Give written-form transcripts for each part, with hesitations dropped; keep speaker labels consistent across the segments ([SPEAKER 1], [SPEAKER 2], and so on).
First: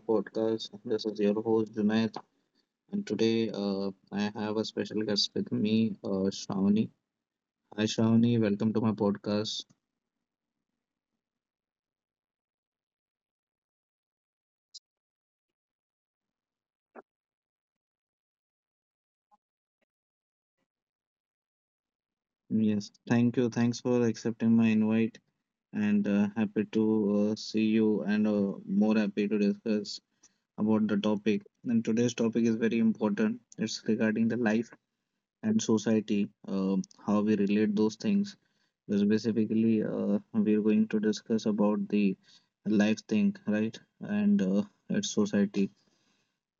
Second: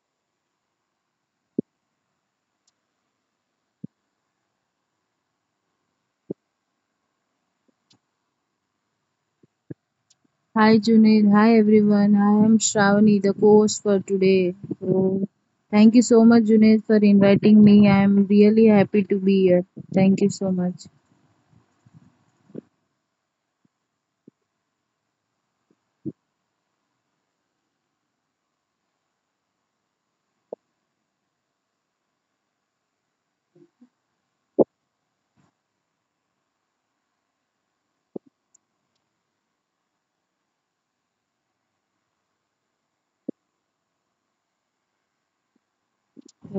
[SPEAKER 1] podcast. This is your host, Junaid, and today I have a special guest with me, Shravani. Hi, Shravani. Welcome to my podcast.
[SPEAKER 2] Hi Junaid, hi everyone. I am Shravani, the co-host for today. So, thank you so much, Junaid, for inviting me. I am really happy to be here. Thank you so much.
[SPEAKER 1] Yes, thank you. Thanks for accepting my invite, and happy to see you, and more happy to discuss about the topic. And today's topic is very important. It's regarding the life and society, how we relate those things. Specifically, we're going to discuss about the life thing, right? And its society.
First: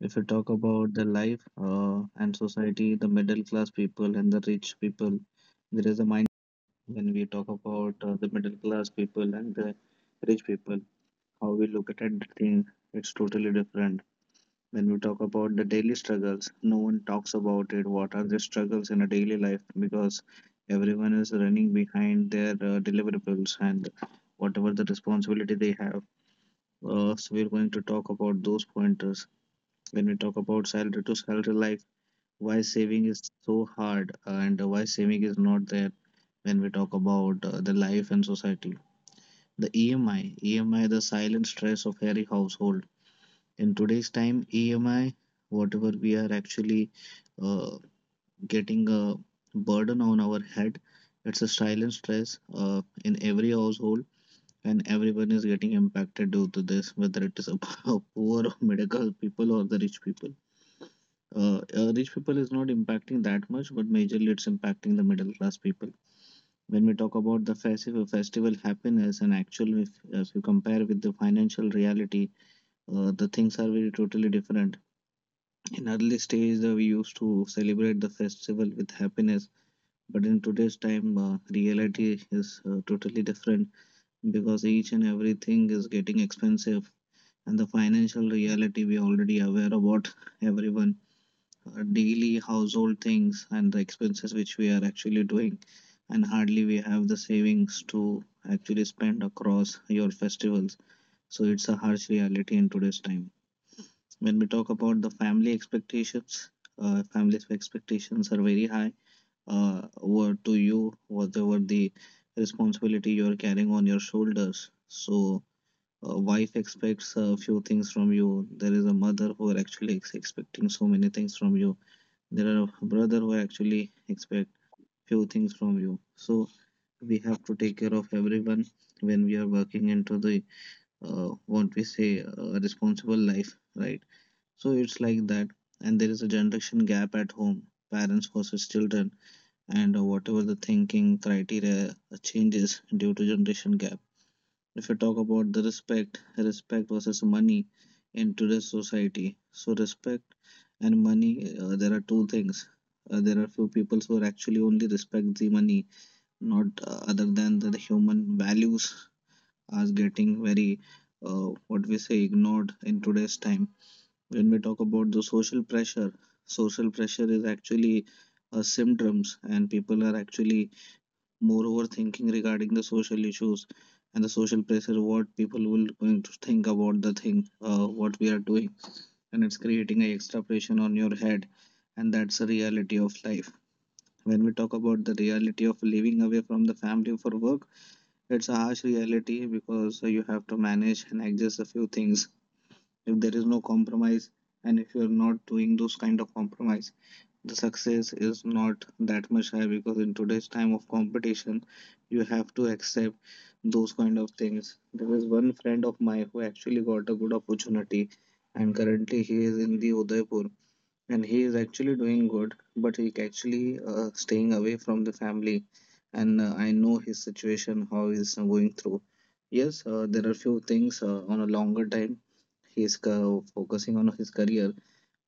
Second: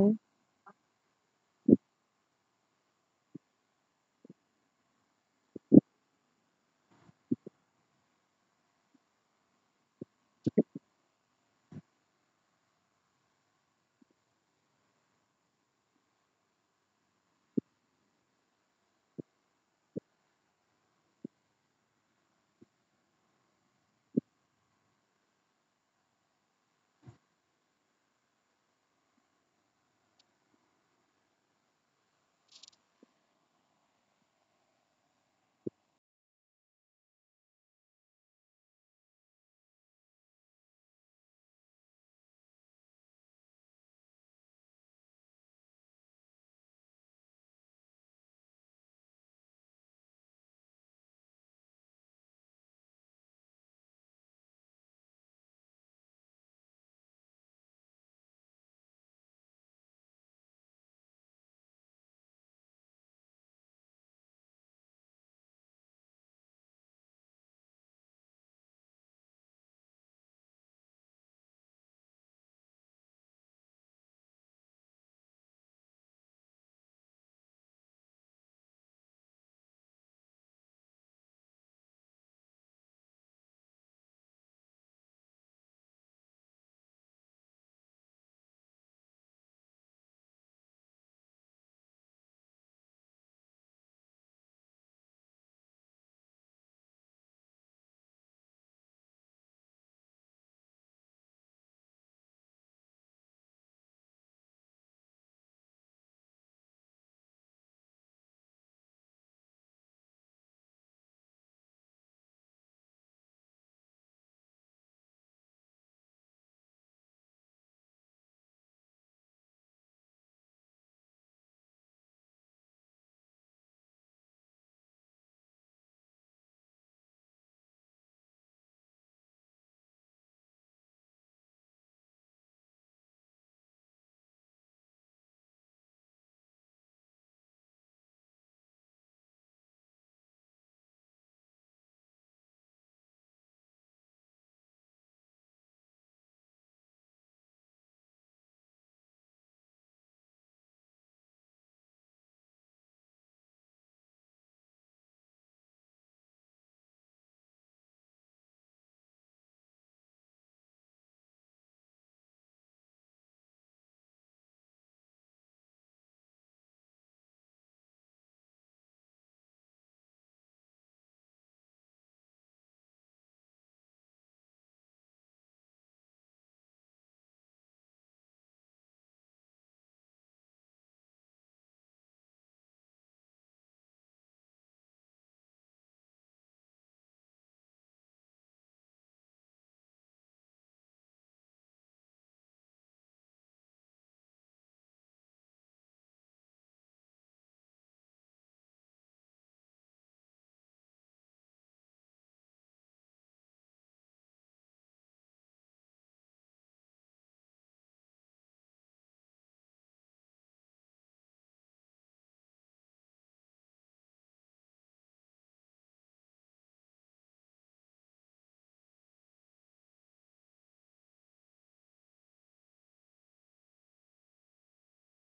[SPEAKER 1] If you talk about the life and society, the middle class people and the rich people, there is a mind when we talk about the middle class people and the rich people, how we look at it, thing, it's totally different. When we talk about the daily struggles, no one talks about it. What are the struggles in a daily life? Because everyone is running behind their deliverables and whatever the responsibility they have. So we're going to talk about those pointers. When we talk about salary to salary life, why saving is so hard and why saving is not there when we talk about the life and society. The EMI, EMI, the silent stress of every household in today's time, EMI whatever we are actually uh, getting, a burden on our head, it's a silent stress in every household, and everyone is getting impacted due to this, whether it is a poor or middle people or the rich people. Rich people is not impacting that much, but majorly it's impacting the middle class people when we talk about the festive festival happiness, and actual if you compare with the financial reality, the things are very totally different. In early stage, we used to celebrate the festival with happiness, but in today's time, reality is totally different, because each and everything is getting expensive, and the financial reality we are already aware about everyone. Daily household things and the expenses which we are actually doing, and hardly we have the savings to actually spend across your festivals. So it's a harsh reality in today's time when we talk about the family expectations, family's expectations are very high. Uh, what to you, whatever the responsibility you are carrying on your shoulders. So, a wife expects a few things from you. There is a mother who are actually expecting so many things from you. There are a brother who actually expect few things from you. So, we have to take care of everyone when we are working into the what we say responsible life, right? So it's like that. And there is a generation gap at home, parents versus children, and whatever the thinking criteria changes due to generation gap. If you talk about the respect, respect versus money in today's society. So respect and money, there are two things. There are few people who are actually only respect the money, not other than the human values are getting very, what we say, ignored in today's time when we talk about the social pressure. Social pressure is actually a symptoms, and people are actually more overthinking regarding the social issues and the social pressure what people will going to think about the thing what we are doing, and it's creating a extra pressure on your head, and that's a reality of life. When we talk about the reality of living away from the family for work, it's a harsh reality because you have to manage and adjust a few things if there is no compromise, and if you're not doing those kind of compromise, the success is not that much high, because in today's time of competition, you have to accept those kind of things. There is one friend of mine who actually got a good opportunity, and currently he is in the Udaipur, and he is actually doing good, but he actually staying away from the family, and I know his situation, how he's going through. Yes, there are few things on a longer time, he's focusing on his career,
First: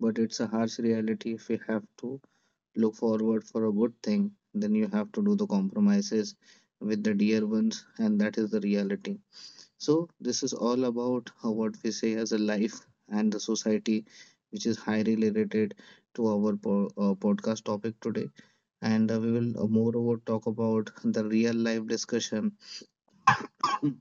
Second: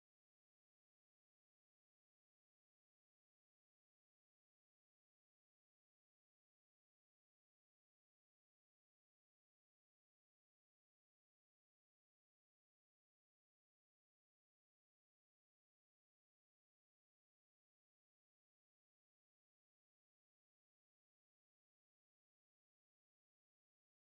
[SPEAKER 1] but it's a harsh reality. If you have to look forward for a good thing, then you have to do the compromises with the dear ones, and that is the reality. So this is all about how what we say as a life and the society, which is highly related to our podcast topic today. And we will moreover talk about the real life discussion,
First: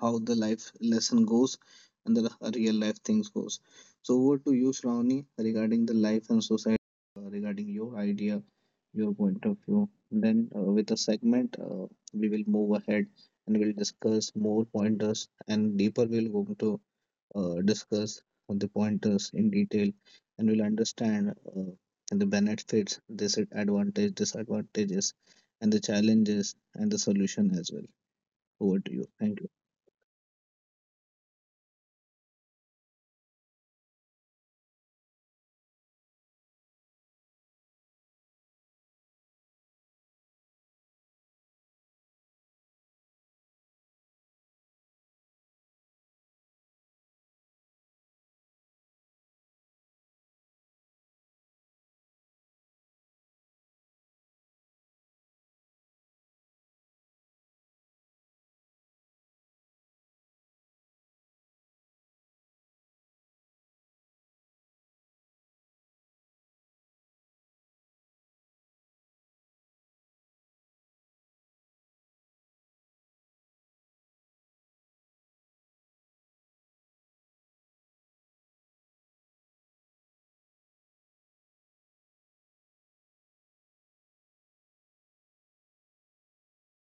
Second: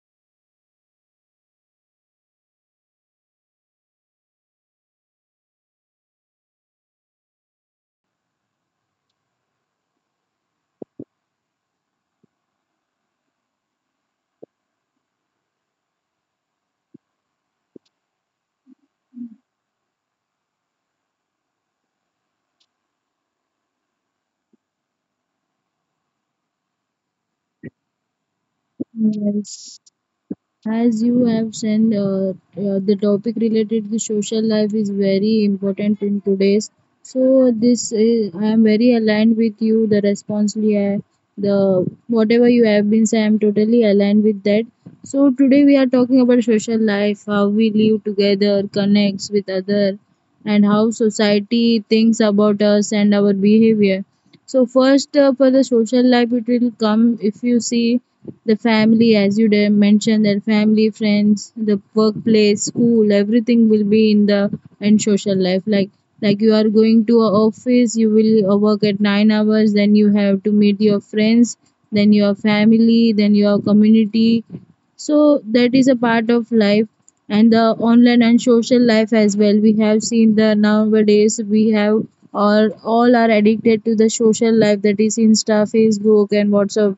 [SPEAKER 1] how the life lesson goes, and the real life things goes. So over to you, Shravani, regarding the life and society, regarding your idea, your point of view. Then, with the segment, we will move ahead, and we'll discuss more pointers and deeper. We'll go to discuss on the pointers in detail, and we'll understand the benefits, disadvantages, and the challenges and the solution as well. Over to you. Thank you.
[SPEAKER 2] yes. As you have said, the topic related to social life is very important in today's. So this is, I am very aligned with you. The responsibly, the whatever you have been saying, I am totally aligned with that. So today we are talking about social life, how we live together, connects with other, and how society thinks about us and our behavior. So first, for the social life, it will come if you see the family as you did mention their family, friends, the workplace, school, everything will be in the and social life. Like you are going to a office, you will work at 9 hours, then you have to meet your friends, then your family, then your community. So that is a part of life. And the online and social life as well, we have seen the nowadays we have or all are addicted to the social life, that is insta, facebook and whatsapp.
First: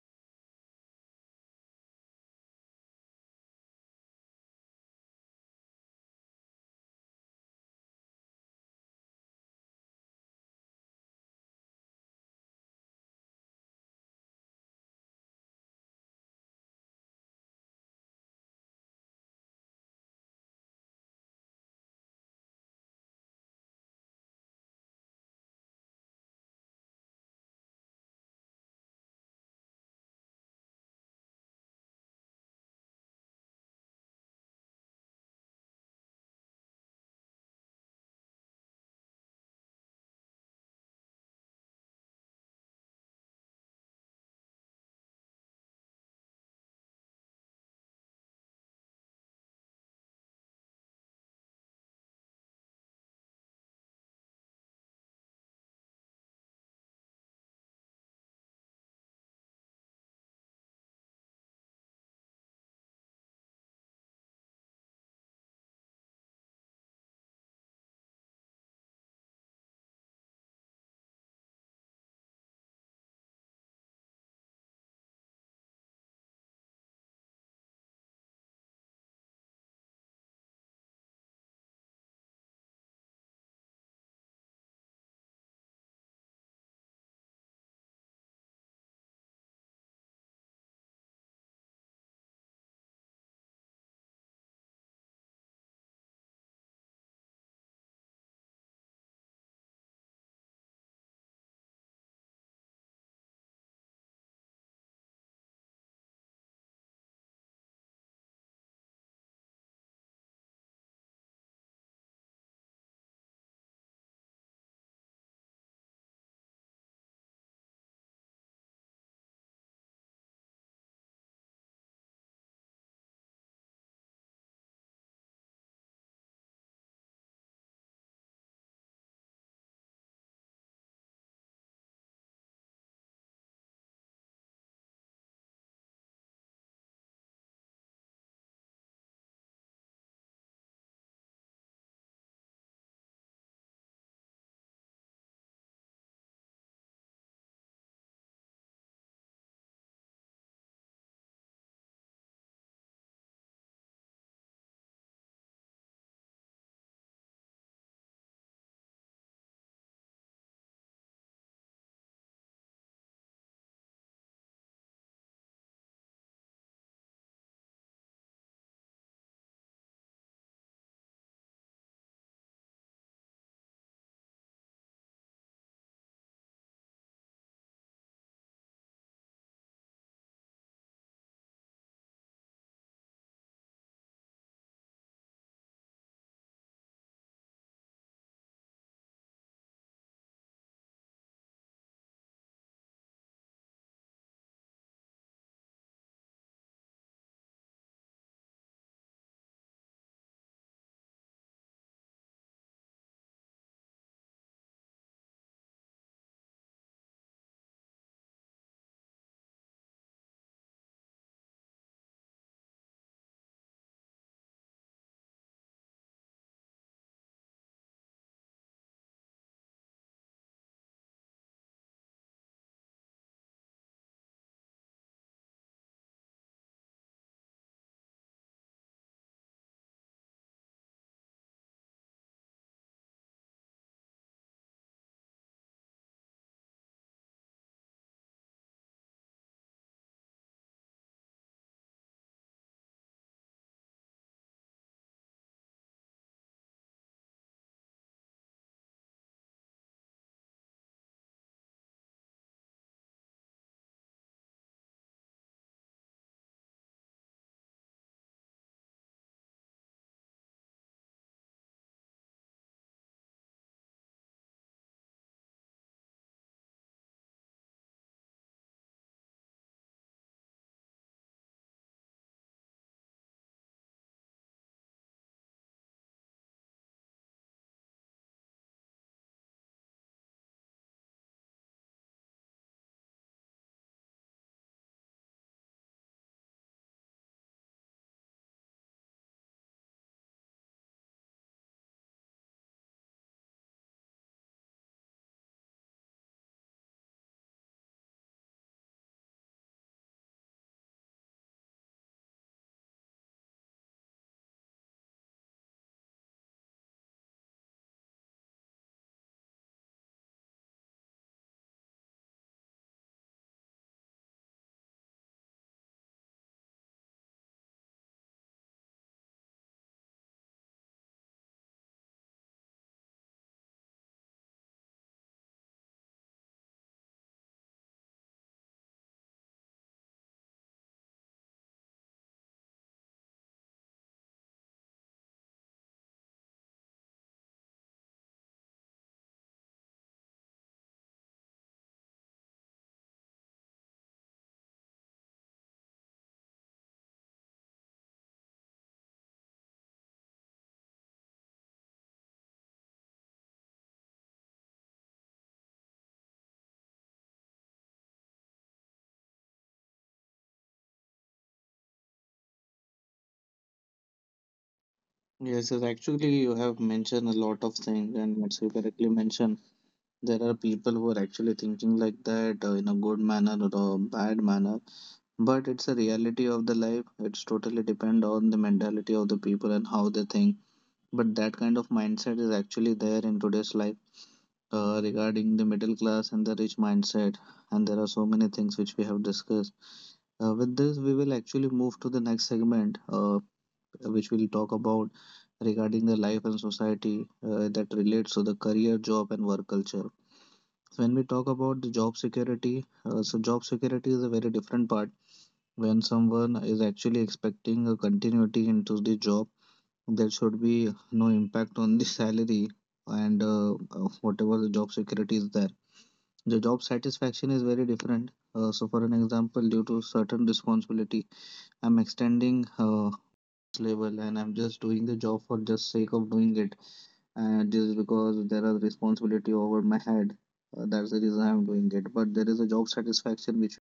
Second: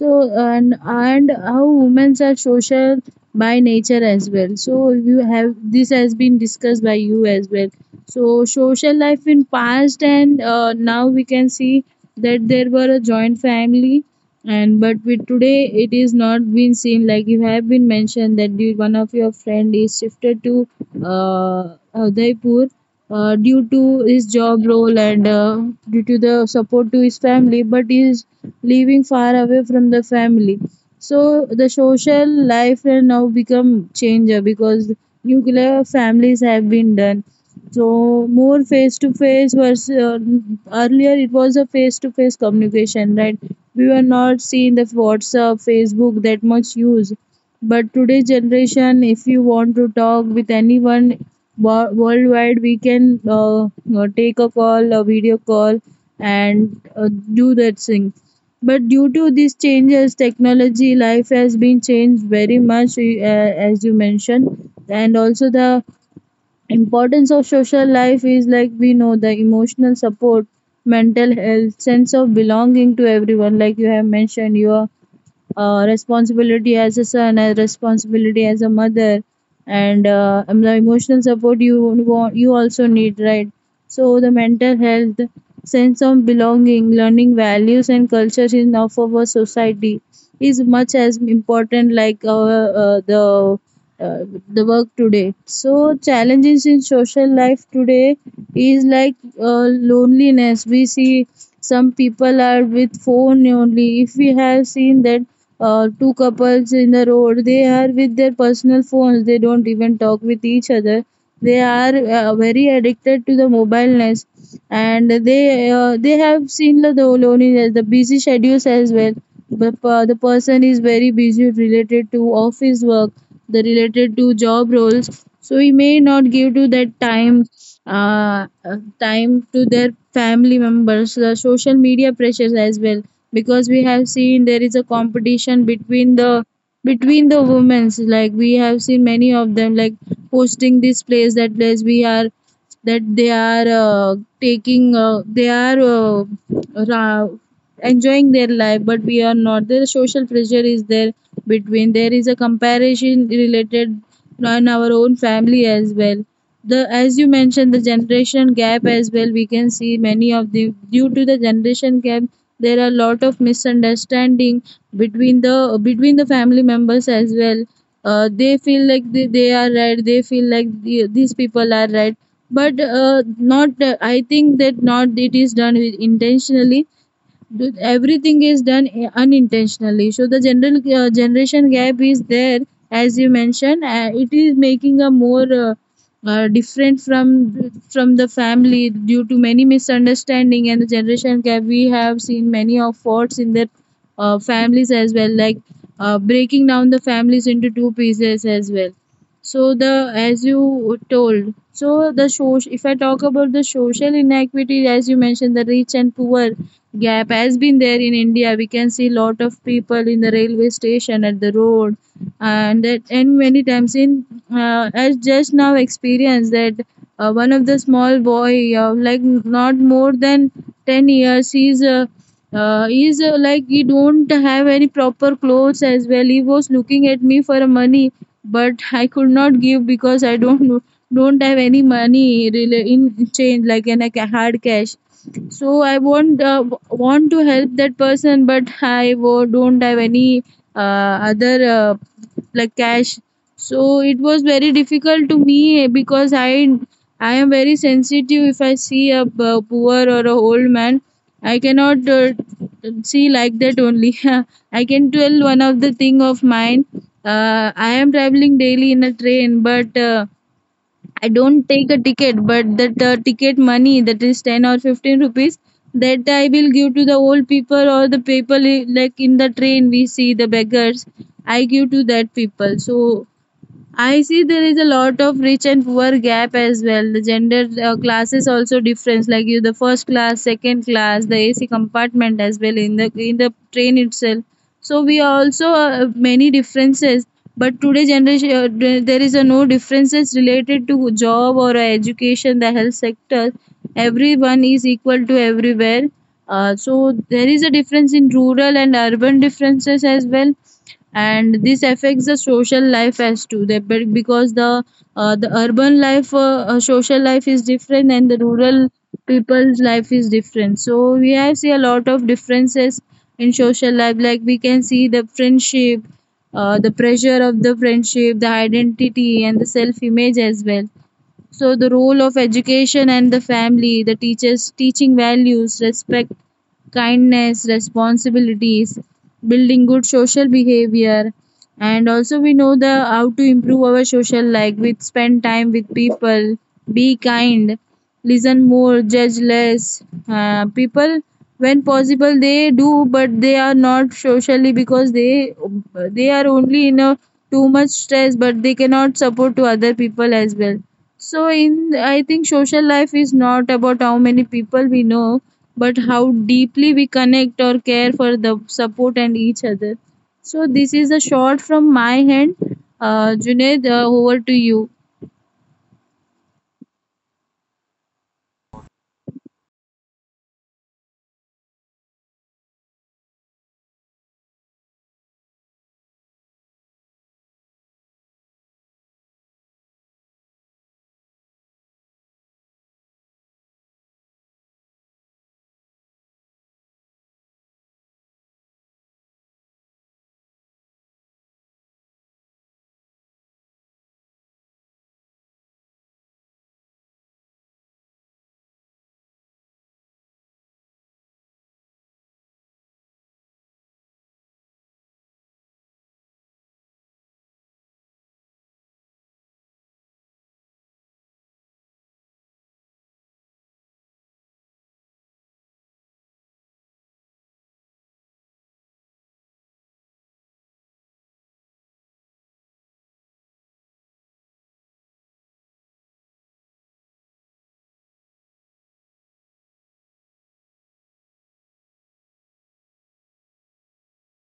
[SPEAKER 2] So and how women are social by nature as well. So you have, this has been discussed by you as well. So social life in past and now we can see that there were a joint family, and but with today it is not been seen, like you have been mentioned that you, one of your friend is shifted to Udaipur due to his job role and due to the support to his family, but is living far away from the family. So the social life has now become changer because nuclear families have been done. So more face to face versus earlier it was a face to face communication, right? We were not seeing the WhatsApp, Facebook that much use. But today's generation, if you want to talk with anyone worldwide, we can take a call, a video call, and do that thing. But due to these changes, technology life has been changed very much, as you mentioned, and also the importance of social life is, like we know, the emotional support, mental health, sense of belonging to everyone, like you have mentioned. Your responsibility as a son, a responsibility as a mother, and the emotional support you want, you also need, right? So the mental health, sense of belonging, learning values and cultures in of our society is much as important like our, the work today. So challenges in social life today is like loneliness. We see some people are with phone only. If we have seen that two couples in the road, they are with their personal phones, they don't even talk with each other. They are very addicted to the mobileness, and they have seen the loneliness, the busy schedules as well. The person is very busy related to office work, the related to job roles, so he may not give to that time, time to their family members. The social media pressures as well, because we have seen there is a competition between the women's, like we have seen many of them like posting this place, that place, we are that they are taking, they are ra- enjoying their life, but we are not. The social pressure is there between, there is a comparison related in our own family as well. The, as you mentioned, the generation gap as well, we can see many of the, due to the generation gap there are a lot of misunderstanding between the family members as well. They feel like they are right, they feel like the, these people are right, but not, I think that not, it is done with intentionally. Everything is done unintentionally. So the general generation gap is there, as you mentioned. It is making a more, different from the family due to many misunderstanding, and the generation gap, we have seen many of faults in their families as well, like breaking down the families into two pieces as well. So the, as you told, so the social, if I talk about the social inequity, as you mentioned, the rich and poor gap has been there in India. We can see lot of people in the railway station, at the road, and that, and many times in as just now experienced that one of the small boy, like not more than 10 years, he's like he don't have any proper clothes as well. He was looking at me for money, but I could not give because I don't have any money in change, like in a hard cash. So I want, want to help that person, but I don't have any other like cash. So it was very difficult to me, because I am very sensitive. If I see a poor or a old man, I cannot see like that only. I can tell one of the thing of mine. I am traveling daily in a train, but I don't take a ticket, but that ticket money, that is 10 or 15 rupees, that I will give to the old people, or the people like in the train we see the beggars. I give to that people. So I see there is a lot of rich and poor gap as well. The gender classes also difference, like you the first class, second class, the AC compartment as well in the train itself. So we are also many differences. But today generation, there is a no differences related to job or education, the health sector. Everyone is equal to everywhere. So there is a difference in rural and urban differences as well, and this affects the social life as too the, but because the urban life, social life is different, and the rural people's life is different. So we have see a lot of differences in social life, like we can see the friendship, the pressure of the friendship, the identity and the self image as well. So the role of education and the family, the teachers teaching values, respect, kindness, responsibilities, building good social behavior, and also we know the how to improve our social life with spend time with people, be kind, listen more, judge less. People, when possible, they do, but they are not socially, because they are only in a too much stress, but they cannot support to other people as well. So in I think social life is not about how many people we know, but how deeply we connect or care for the support and each other. So this is a short from my hand. Junaid, over to you.
[SPEAKER 1] Yes, sir. Actually, you have mentioned a lot of things, and as you correctly mentioned, there are people who are actually thinking like that in a good manner or a bad manner, but it's a reality of the life. It's totally depend on the mentality of the people and how they think, but that kind of mindset is actually there in today's life, regarding the middle class and the rich mindset. And there are so many things which we have discussed. With this we will actually move to the next segment, which will talk about regarding the life and society that relates to the career, job and work culture. So when we talk about the job security, so job security is a very different part when someone is actually expecting a continuity into the job. There should be no impact on the salary, and whatever the job security is there. The job satisfaction is very different. So for an example, due to certain responsibility, I'm extending level, and I'm just doing the job for just sake of doing it, and just because there are responsibility over my head, that's the reason I'm doing it. But there is a job satisfaction which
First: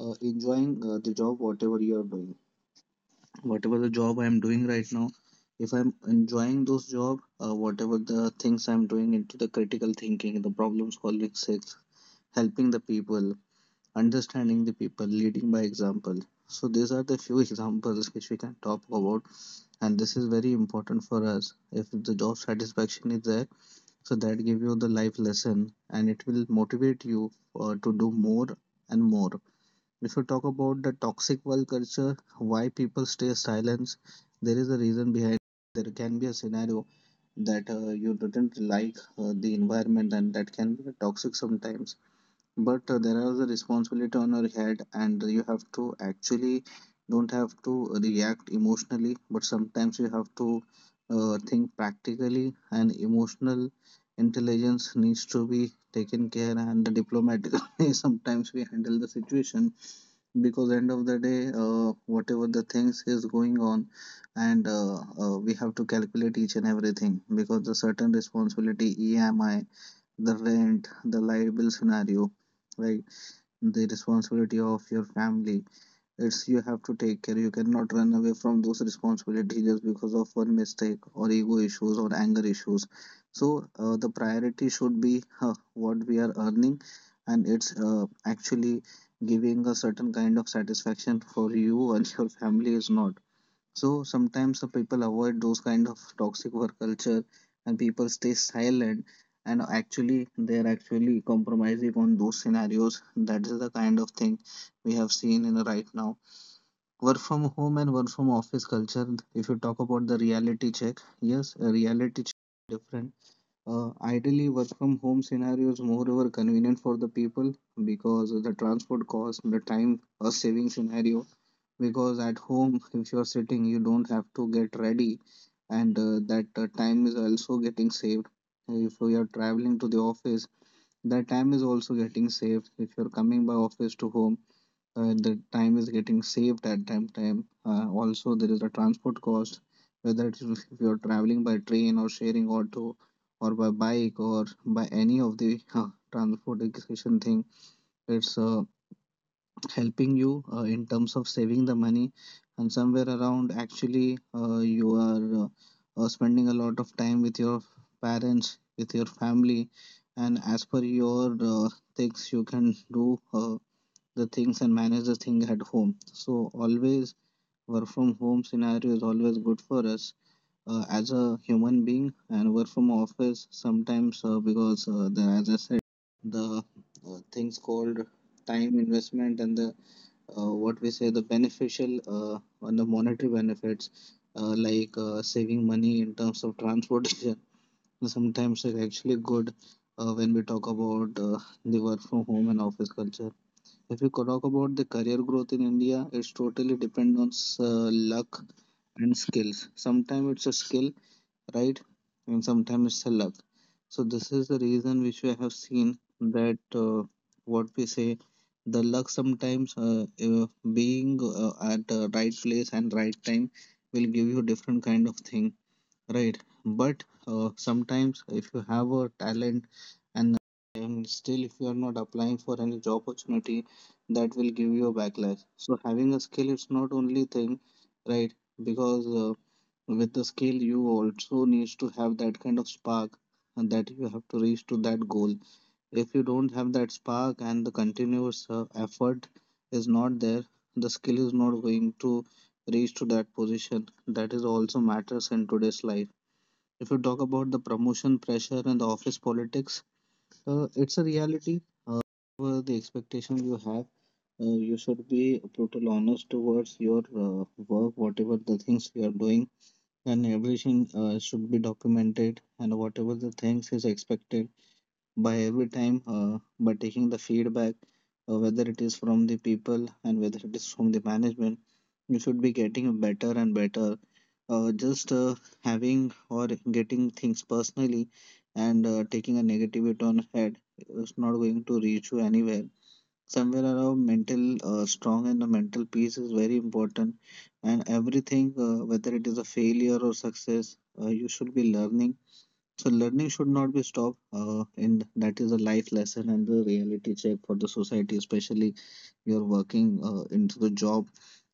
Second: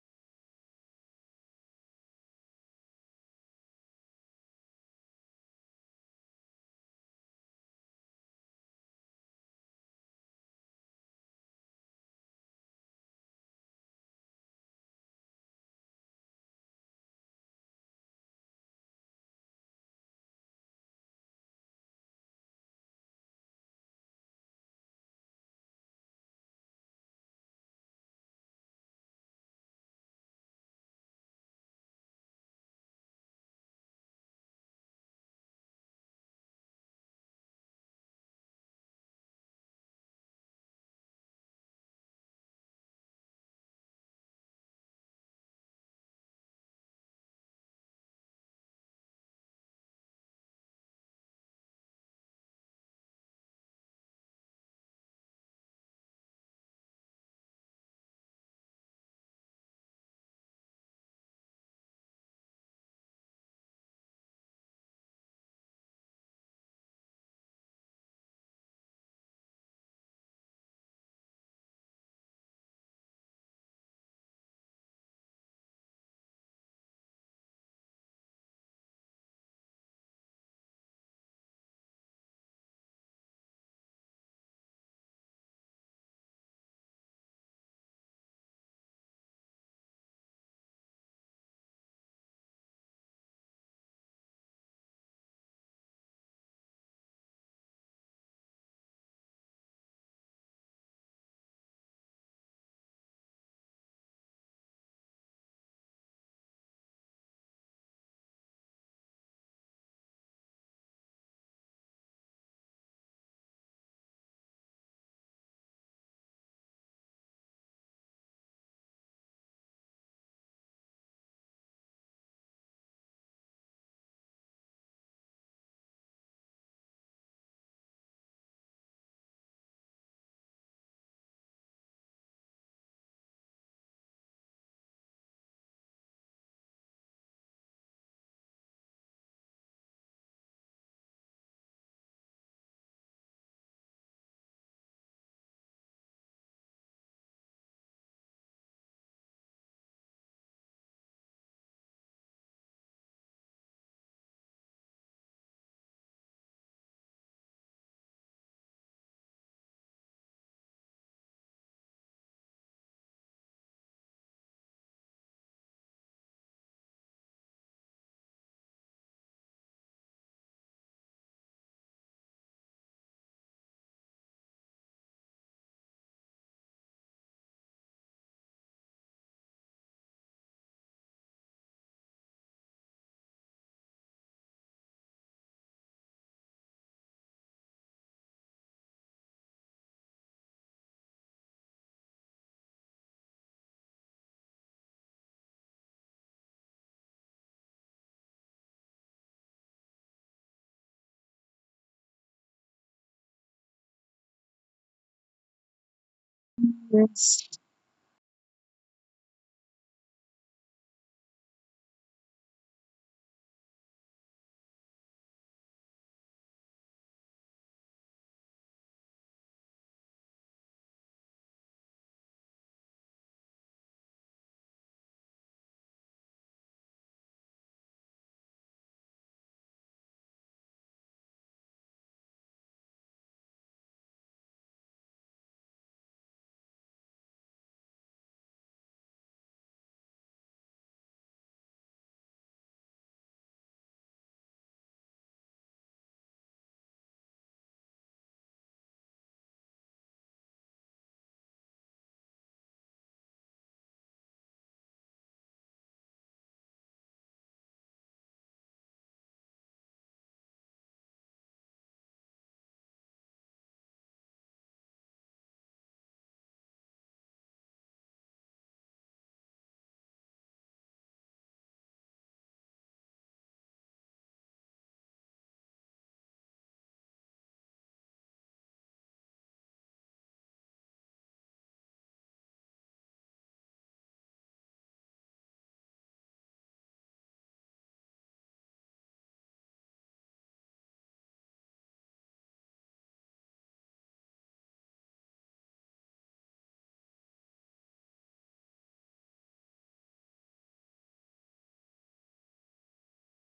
[SPEAKER 1] enjoying the job whatever you are doing, whatever the job I'm doing right now. If I'm enjoying those job, whatever the things I'm doing into the critical thinking, the problem solving sets, helping the people, understanding the people, leading by example. So these are the few examples which we can talk about, and this is very important for us if the job satisfaction is there. So that give you the life lesson, and it will motivate you to do more and more. If you talk about the toxic work culture, why people stay silent, there is a reason behind. There can be a scenario that you didn't like the environment, and that can be toxic sometimes. But there is a responsibility on your head, and you have to actually don't have to react emotionally, but sometimes you have to think practically, and emotional intelligence needs to be taken care and diplomatically sometimes we handle the situation, because end of the day whatever the things is going on, and we have to calculate each and everything, because the certain responsibility, EMI, the rent, the liability scenario, right, the responsibility of your family, it's you have to take care. You cannot run away from those responsibilities just because of one mistake or ego issues or anger issues. So the priority should be what we are earning, and it's actually giving a certain kind of satisfaction for you and your family is not. So sometimes the people avoid those kind of toxic work culture, and people stay silent. And actually, they are actually compromising on those scenarios. That is the kind of thing we have seen in right now. Work from home and work from office culture. If you talk about the reality check, yes, a reality check is different. Ideally, work from home scenarios moreover convenient for the people because of the transport cost, the time a saving scenario. Because at home, if you're sitting, you don't have to get ready, and that time is also getting saved. If you are traveling to the office, that time is also getting saved. If you're coming by office to home, the time is getting saved at that time. Also, there is a transport cost, whether it is if you're traveling by train or sharing auto or by bike or by any of the transportation thing. It's helping you in terms of saving the money, and somewhere around actually you are spending a lot of time with your parents, with your family, and as per your things you can do. The things and manage the thing at home. So always work from home scenario is always good for us as a human being, and work from office sometimes because as I said the things called time investment and the what we say the beneficial on the monetary benefits, like saving money in terms of transportation. Sometimes it's actually good when we talk about the work from home and office culture. If you talk about the career growth in India, it's totally depend on luck and skills. Sometimes it's a skill, right? And sometimes it's a luck. So this is the reason which we have
[SPEAKER 2] Yes.
[SPEAKER 1] seen that, uh, what we say, the luck sometimes, being at right place and right time, will give you different kind of thing, right? But sometimes if you have a talent and still if you are not applying for any job opportunity, that will give you a backlash. So having a skill it's not only thing, right? Because with the skill you also needs to have that kind of spark, and that you have to reach to that goal. If you don't have that spark and the continuous effort is not there, the skill is not going to reach to that position. That is also matters in today's life. If you talk about the promotion pressure and the office politics, it's a reality. Uh, Whatever the expectation you have, you should be brutal honest towards your work, whatever the things you are doing, and everything should be documented, and whatever the things is expected by every time by taking the feedback, whether it is from the people and whether it is from the management, you should be getting better and better. Just Having or getting things personally and taking a negativity on head is not going to reach you anywhere. Somewhere around mental strong and the mental peace is very important, and everything, whether it is a failure or success, you should be learning. So learning should not be stopped, and that is a life lesson and the reality check for the society, especially you're working into the job,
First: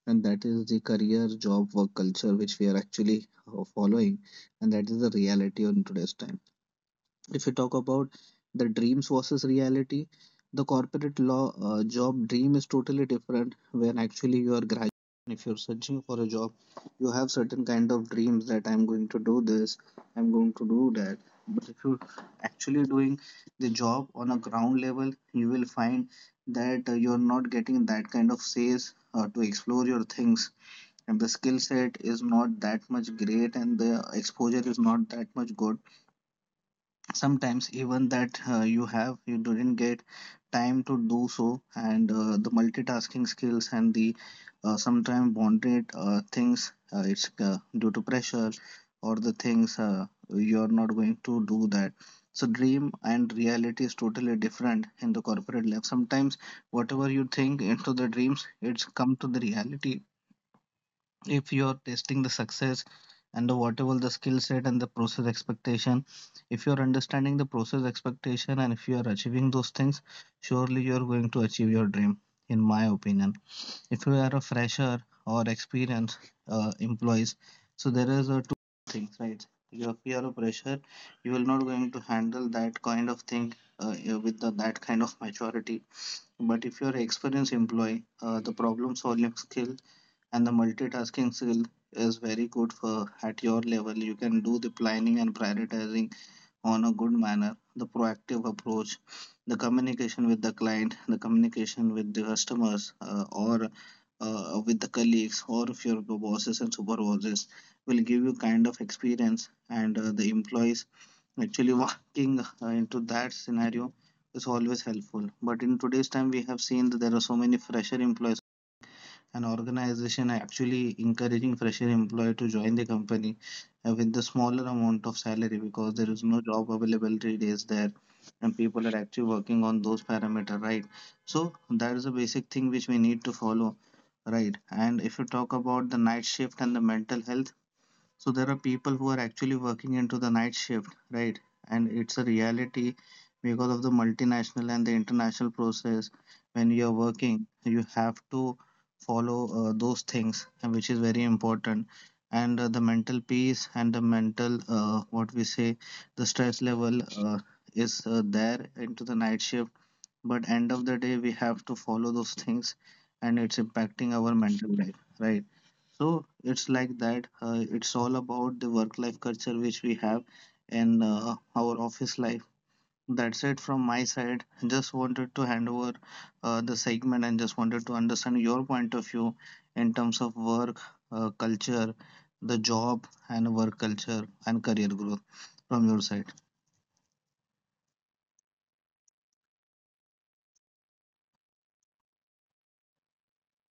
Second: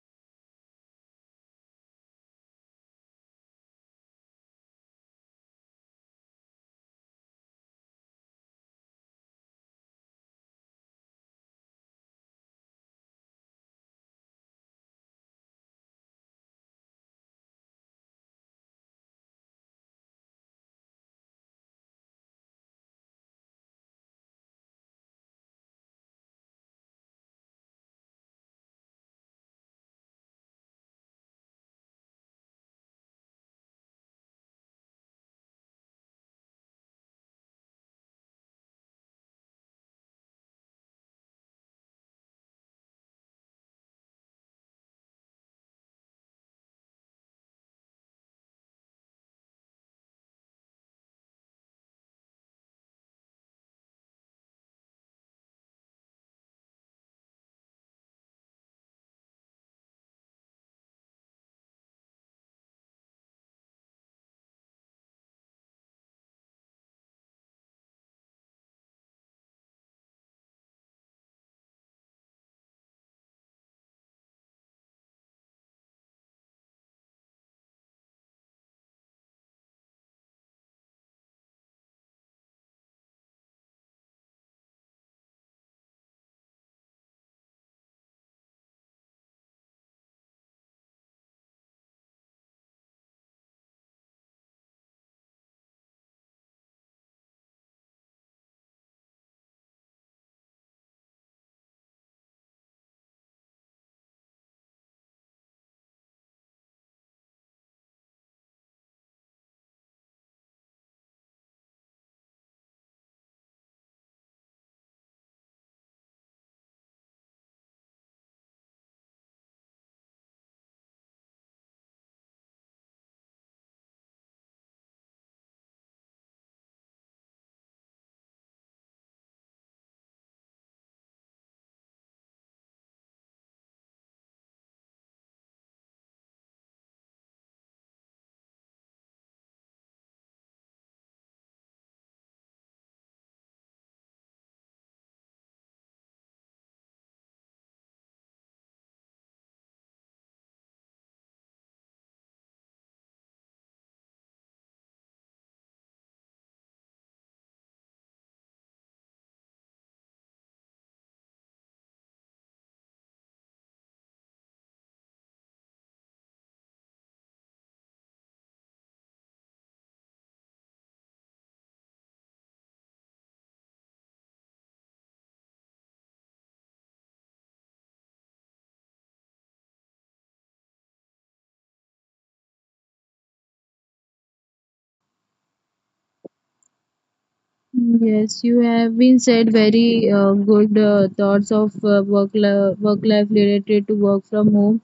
[SPEAKER 1] and that is the career job work culture which we are actually following, and that is the reality on today's time. If you talk about the dreams versus reality, the corporate law job dream is totally different when actually you are graduating. If you're searching for a job, you have certain kind of dreams that I'm going to do this, I'm going to do that. But if you're actually doing the job on a ground level, you will find that you're not getting that kind of space to explore your things. And the skill set is not that much great, and the exposure is not that much good. Sometimes even that you have, you didn't get time to do so, and the multitasking skills and the sometimes bonded things, it's due to pressure or the things, you're not going to do that. So dream and reality is totally different in the corporate life. Sometimes whatever you think into the dreams, it's come to the reality. If you're testing the success and the whatever the skill set and the process expectation, if you're understanding the process expectation and if you are achieving those things, surely you're going to achieve your dream. In my opinion, if you are a fresher or experienced employees, so there is a two things, right? If you are a fresher, you will not going to handle that kind of thing that kind of maturity. But if you're an experienced employee, the problem solving skill and the multitasking skill is very good. For at your level, you can do the planning and prioritizing on a good manner, the proactive approach, the communication with the client, the communication with the customers, or with the colleagues, or if your bosses and supervisors will give you kind of experience. And the employees actually walking into that scenario is always helpful. But in today's time we have seen that there are so many fresher employees, an organization actually encouraging fresher employee to join the company with the smaller amount of salary, because there is no job availability days there, and people are actually working on those parameter, right? So that is a basic thing which we need to follow, right? And if you talk about the night shift and the mental health, so there are people who are actually working into the night shift, right? And it's a reality because of the multinational and the international process. When you are working, you have to follow those things, and which is very important. And the mental peace and the mental, what we say, the stress level uh, is there into the night shift. But end of the day, we have to follow those things, and it's impacting our mental life, right? So it's like that. It's all about the work-life culture which we have, and our office life. That's it from my side. Just wanted to hand over the segment and just wanted to understand your point of view in terms of work culture, the job and work culture and career growth from your side.
[SPEAKER 2] Yes, you have been said very good thoughts of work life related to work from home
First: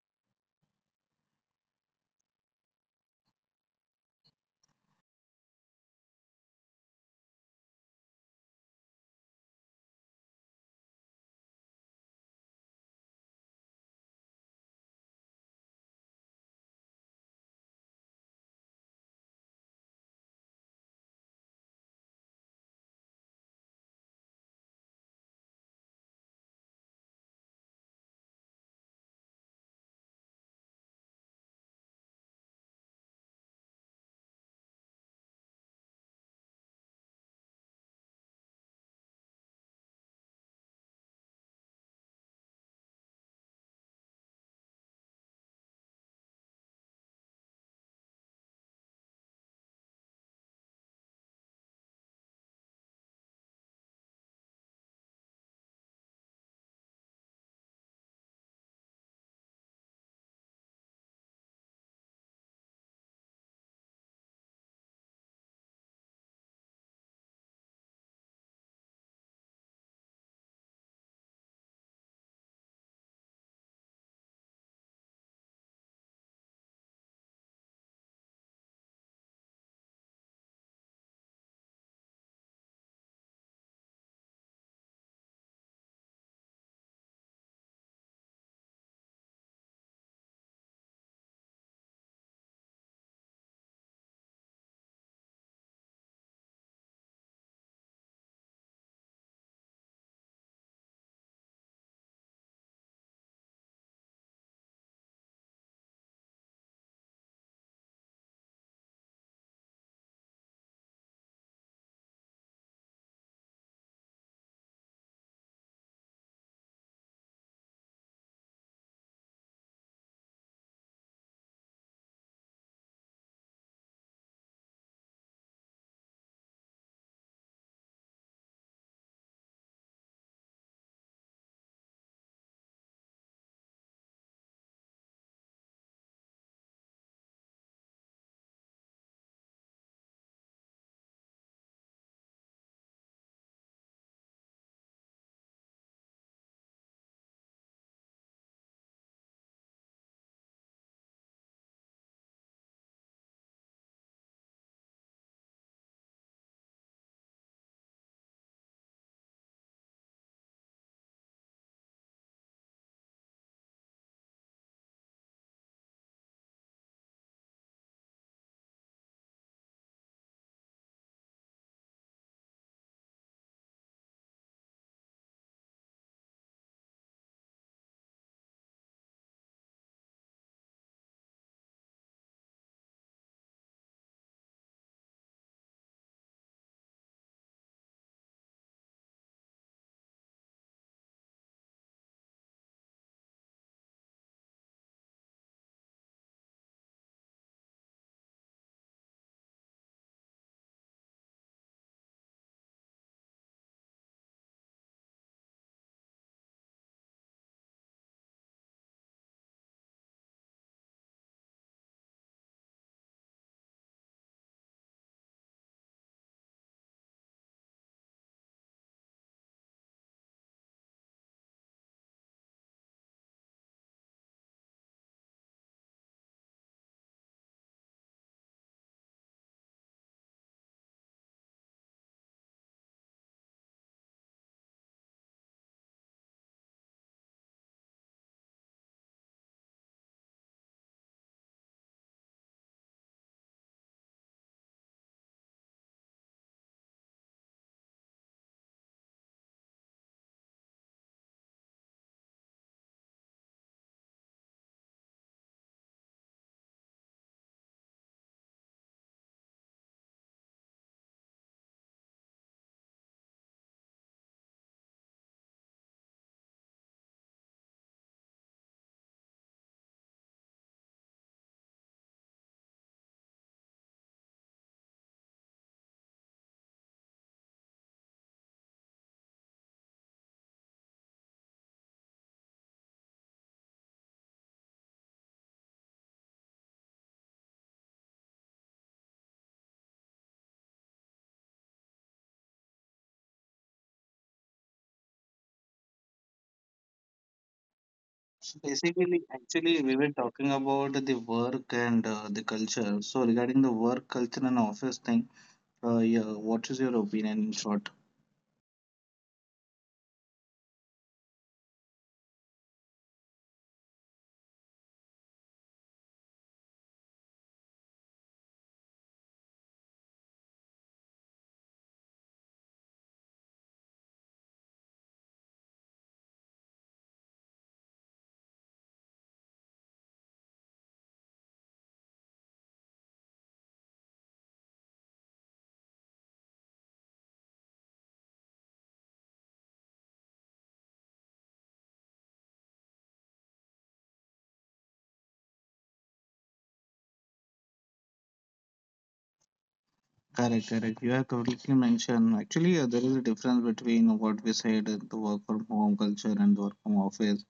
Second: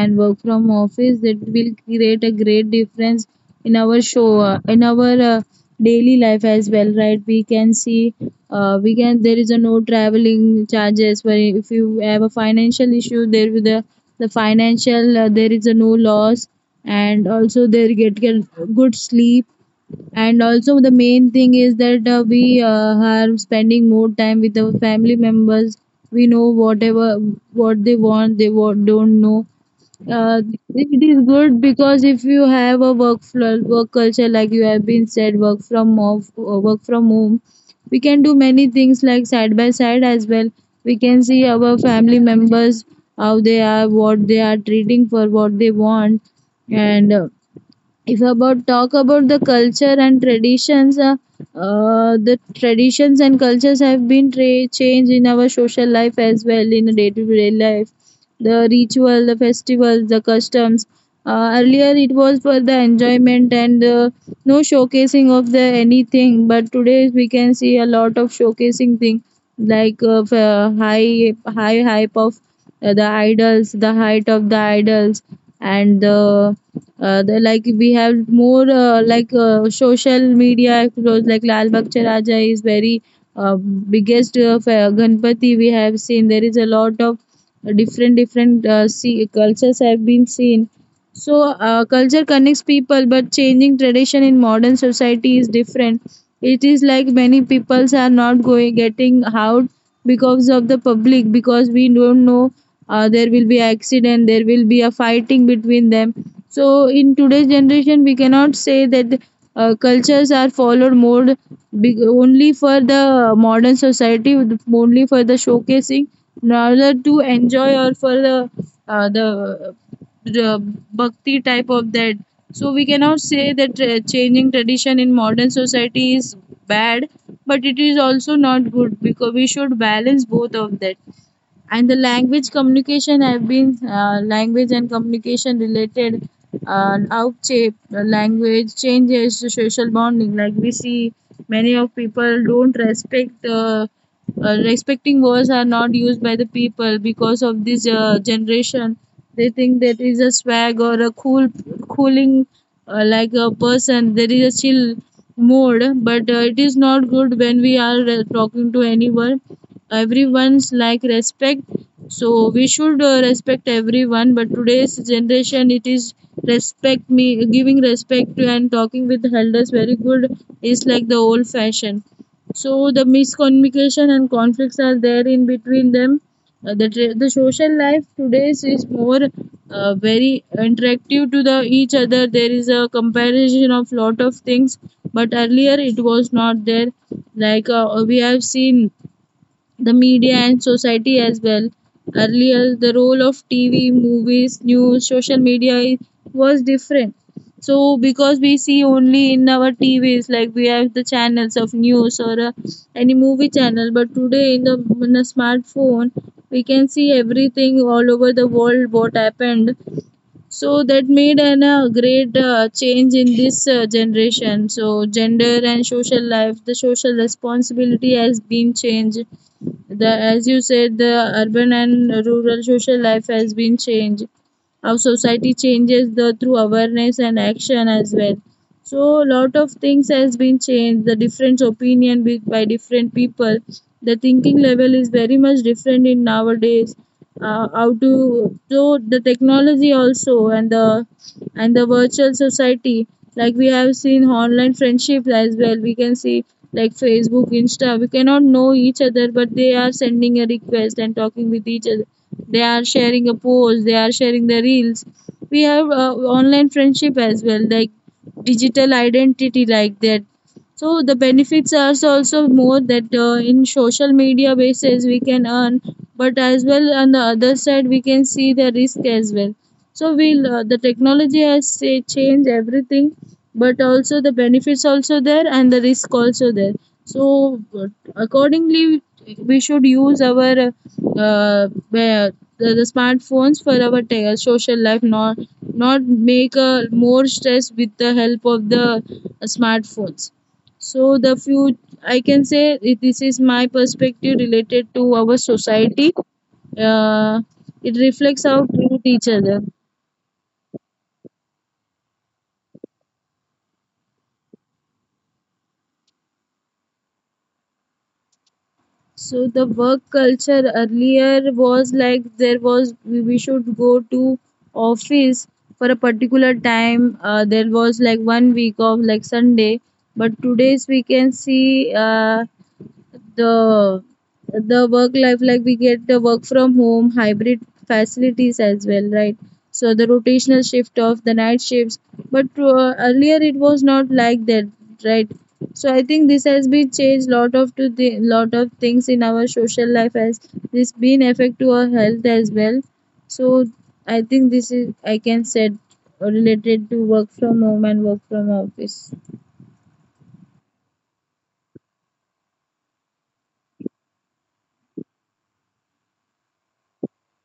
[SPEAKER 2] and work from office, that will create a great difference in our show, in our daily life as well, right? We can see we can there is a no traveling charges, where if you have a financial issue there with the financial, there is a no loss, and also they get good sleep, and also the main thing is that we are spending more time with our family members. We know whatever what they want, they what don't know. uh, it is good, because if you have a work work culture, like you have been said, work from off, work from home, we can do many things like side by side as well. We can see our family members, how they are, what they are treating, for what they want. And if about talk about the culture and traditions, the traditions and cultures have been changed in our social life as well, in the day to day life, the ritual, the festivals, the customs. Earlier it was for the enjoyment, and no showcasing of the anything, but today we can see a lot of showcasing thing, like high hype of the idols, the height of the idols and the, like we have more, like social media clothes, like Lal Bakcha Raja is very biggest Ganpati. We have seen there is a lot of different see, cultures have been seen. So culture connects people, but changing tradition in modern society is different. It is like many peoples are not going Getting out because of the public, because we don't know, there will be accident, there will be a fighting between them. So in today's generation we cannot say that cultures are followed more big, only for the modern society, only for the showcasing rather to enjoy or for the uh, the, the bhakti type of that. So we cannot say that changing tradition in modern society is bad, but it is also not good because we should balance both of that. And the language communication have been language and communication related, language changes the social bonding. Like we see many of people don't respect, respecting words are not used by the people because of this generation. They think that is a swag or a cool cooling, like a person there is a chill mode, but it is not good when we are talking to anyone. Everyone's like respect. So we should respect everyone, but today's generation it is respect me giving respect to and talking with elders very good is like the old fashioned. So the miscommunication and conflicts are there in between them. The social life today's is more very interactive to the each other. There is a comparison of lot of things, but earlier it was not there. Like we have seen the media and society as well. Earlier, the role of TV, movies, news, social media was different. So because we see only in our TVs, like we have the channels of news or any movie channel, but today in the in a smartphone we can see everything all over the world what happened. So that made an, a great change in this generation. So gender and social life, the social responsibility has been changed, the as you said the urban and rural social life has been changed. Our society changes the through awareness and action as well. So lot of things has been changed, the different opinion with, by different people. The thinking level is very much different in nowadays. Uh, how to so the technology also and the virtual society, like we have seen online friendships as well. We can see like Facebook, Insta. We cannot know each other, but they are sending a request and talking with each other. They are sharing a post, they are sharing the reels. We have online friendship as well, like digital identity, like that. So the benefits are also more that in social media basis we can earn, but as well on the other side we can see the risk as well. So we the technology has changed everything, but also the benefits also there and the risk also there. So accordingly we should use our uh, the, the smartphones for our social life, not make a more stress with the help of the smartphones. So the few I can say this is my perspective related to our society. uh, it reflects
[SPEAKER 1] So
[SPEAKER 2] how we treat
[SPEAKER 1] basically,
[SPEAKER 2] each other.
[SPEAKER 1] actually, we were talking about the work and the culture. So regarding the work culture and office thing, yeah, what is your opinion in short?
[SPEAKER 2] So the work culture earlier was like there was we should go to office for a particular time. There was like one week of like Sunday, but today's we can see the the work life, like we get the work from home hybrid facilities as well, right? So the rotational shift of the night shifts, but earlier it was not like that, right? So I think this has been changed lot of to the lot of things in our social life as this been affect to our health as well. So I think this is I can said related to work from home and work from office.
[SPEAKER 1] Correct, correct. You have completely mentioned. Actually, there is a difference between what we said, the work from home culture and work from office.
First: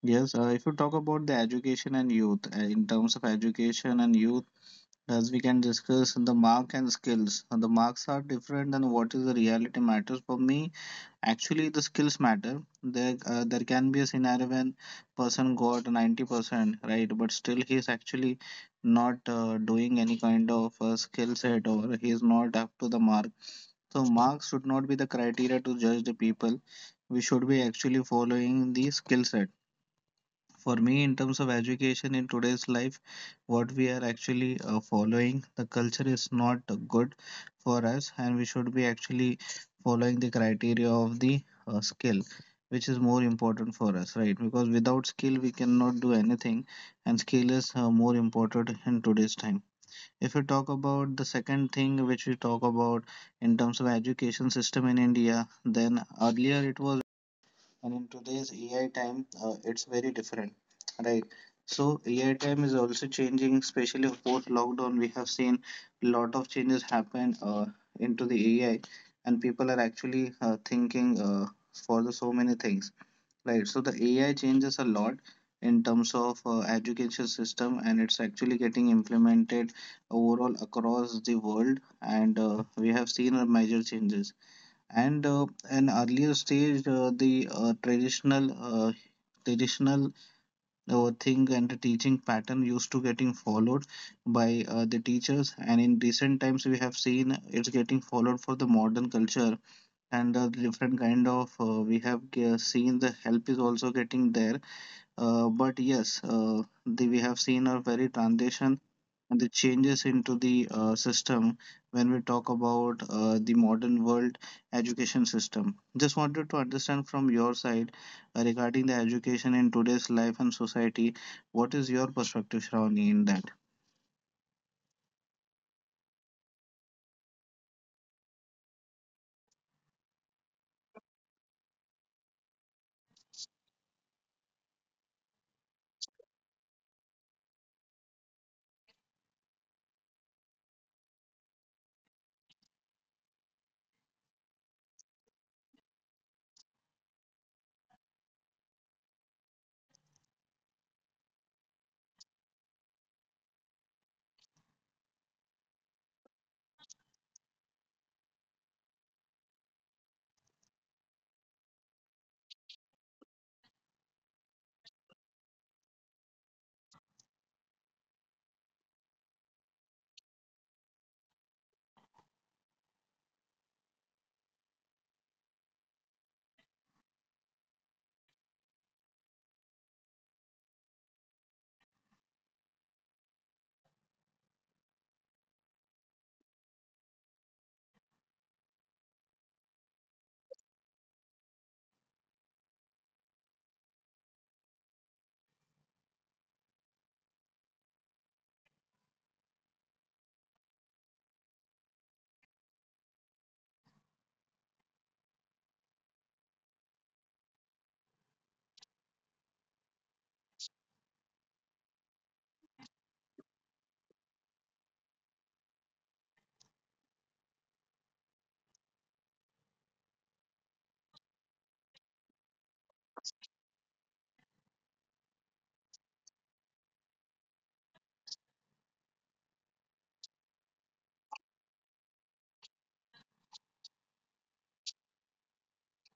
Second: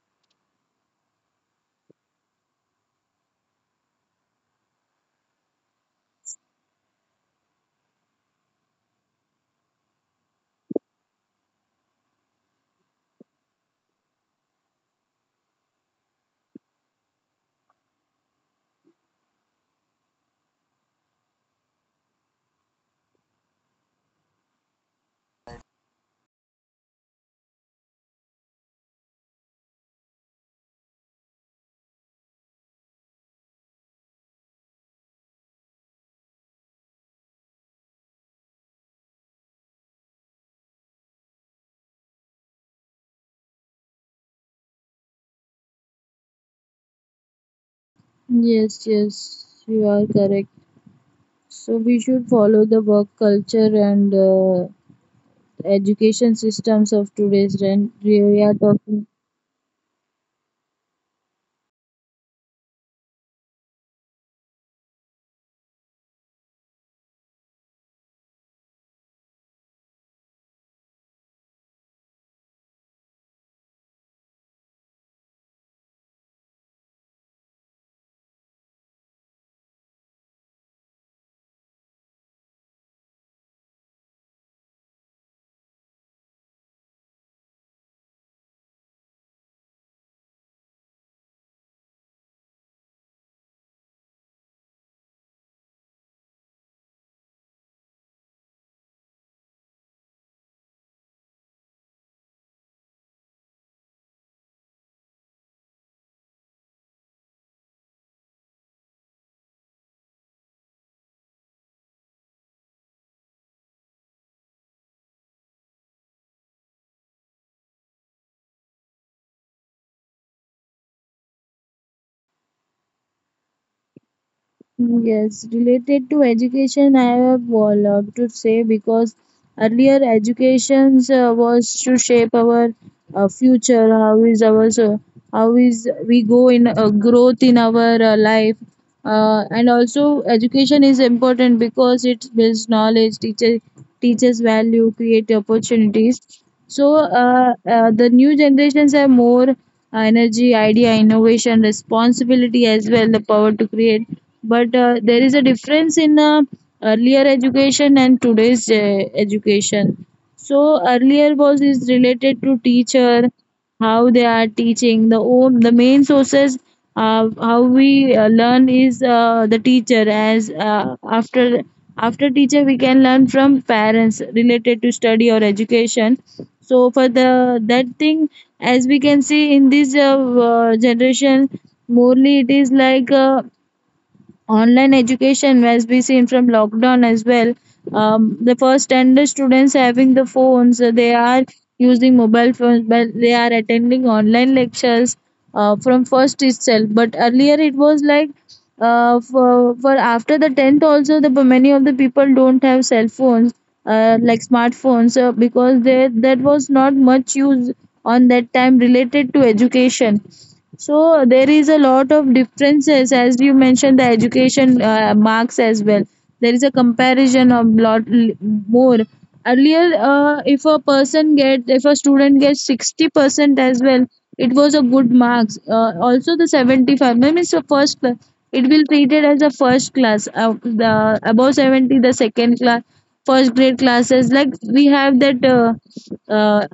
[SPEAKER 1] Yes, if you talk about the education and youth, as we can discuss the mark and skills. The marks are different than what is the reality matters for me. Actually the skills matter there. There can be a scenario when person got 90% right but still he is actually not doing any kind of skill set, or he is not up to the mark. So marks should not be the criteria to judge the people. We should be actually following the skill set. For me, in terms of education in today's life, what we are actually following, the culture is not good for us, and we should be actually following the criteria of the skill, which is more important for us, right? Because without skill, we cannot do anything, and skill is more important
[SPEAKER 2] Yes,
[SPEAKER 1] in
[SPEAKER 2] yes,
[SPEAKER 1] today's time.
[SPEAKER 2] you are correct.
[SPEAKER 1] If we talk about the
[SPEAKER 2] So
[SPEAKER 1] second
[SPEAKER 2] we
[SPEAKER 1] thing
[SPEAKER 2] should
[SPEAKER 1] which we
[SPEAKER 2] follow the
[SPEAKER 1] talk
[SPEAKER 2] work
[SPEAKER 1] about,
[SPEAKER 2] culture
[SPEAKER 1] in terms of
[SPEAKER 2] and
[SPEAKER 1] education system in India, then
[SPEAKER 2] education systems
[SPEAKER 1] earlier it
[SPEAKER 2] of
[SPEAKER 1] was,
[SPEAKER 2] today's gen.
[SPEAKER 1] and in
[SPEAKER 2] We are
[SPEAKER 1] today's
[SPEAKER 2] talking.
[SPEAKER 1] AI time, it's very different, right? So AI time is also changing, especially post lockdown. We have seen a lot of changes happen into the AI, and people are actually thinking for the so many things, right? So the AI changes a lot in terms of education system, and it's actually getting implemented overall across the world, and we have seen a major changes. And an earlier stage, the traditional traditional thing and the teaching pattern used to getting followed by the teachers, and in recent times we have seen it's getting followed for the modern culture, and different kind of we have seen the help is also getting there. But yes, we have seen a very transition and the changes into the system when we talk about the modern world education system. Just wanted to understand from your side regarding the education in today's life and society. What is your perspective, Shravani, in that?
[SPEAKER 2] Hmm, yes, related to education, I have a lot to say because earlier education was to shape our future. How is our so how is we go in growth in our life, and also education is important because it builds knowledge, teaches value, create opportunities. So the new generations have more energy, idea, innovation, responsibility as well, the power to create. But there is a difference in earlier education and today's education. So earlier was is related to teacher, how they are teaching. The own the main sources how we learn is the teacher. As after teacher we can learn from parents related to study or education. So for the that thing, as we can see in this generation, morely it is like. Online education as we seen from lockdown as well. The first standard students having the phones, they are using mobile phones but they are attending online lectures from first itself. But earlier it was like for after the 10th also the many of the people don't have cell phones, like smartphones, because they that was not much used on that time related to education. So there is a lot of differences, as you mentioned the education marks as well. There is a comparison of more. Earlier, if a person get if a student gets 60% as well, it was a good marks. Also the 75 means the first class. It will treated as a first class. The above 70, the second class, first grade classes like we have that. Uh,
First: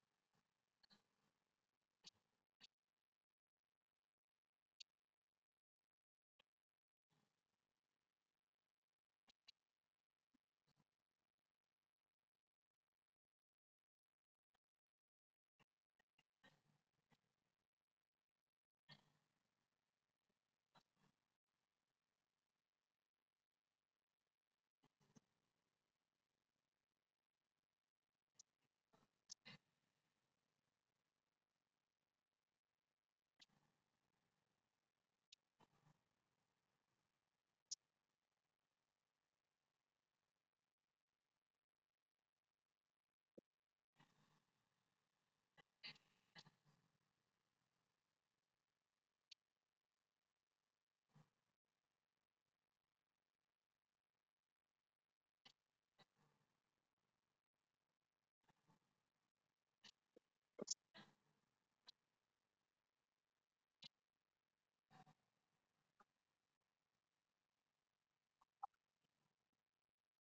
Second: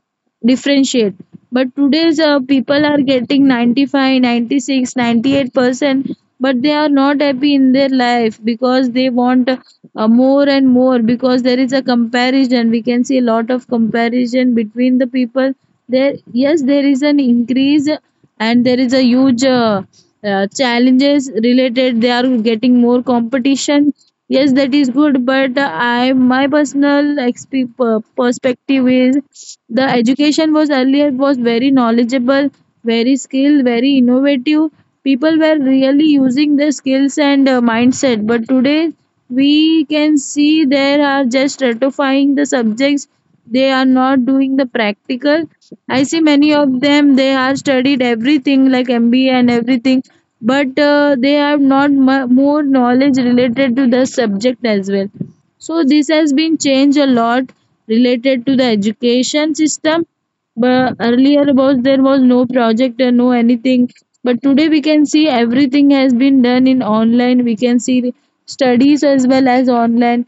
[SPEAKER 2] Differentiate. But today's people are getting 95, 96, 98%, but they are not happy in their life because they want more and more, because there is a comparison. We can see a lot of comparison between the people. There, yes, there is an increase and there is a huge challenges related, they are getting more competition. Yes, that is good, but I my perspective is the education was earlier was very knowledgeable, very skilled, very innovative. People were really using their skills and mindset, but today we can see there are just ratifying the subjects, they are not doing the practical. I see many of them, they are studied everything like mba and everything, but they have not mu- more knowledge related to the subject as well. So this has been changed a lot related to the education system. But earlier was there was no project and no anything, but today we can see everything has been done in online. We can see the studies as well as online.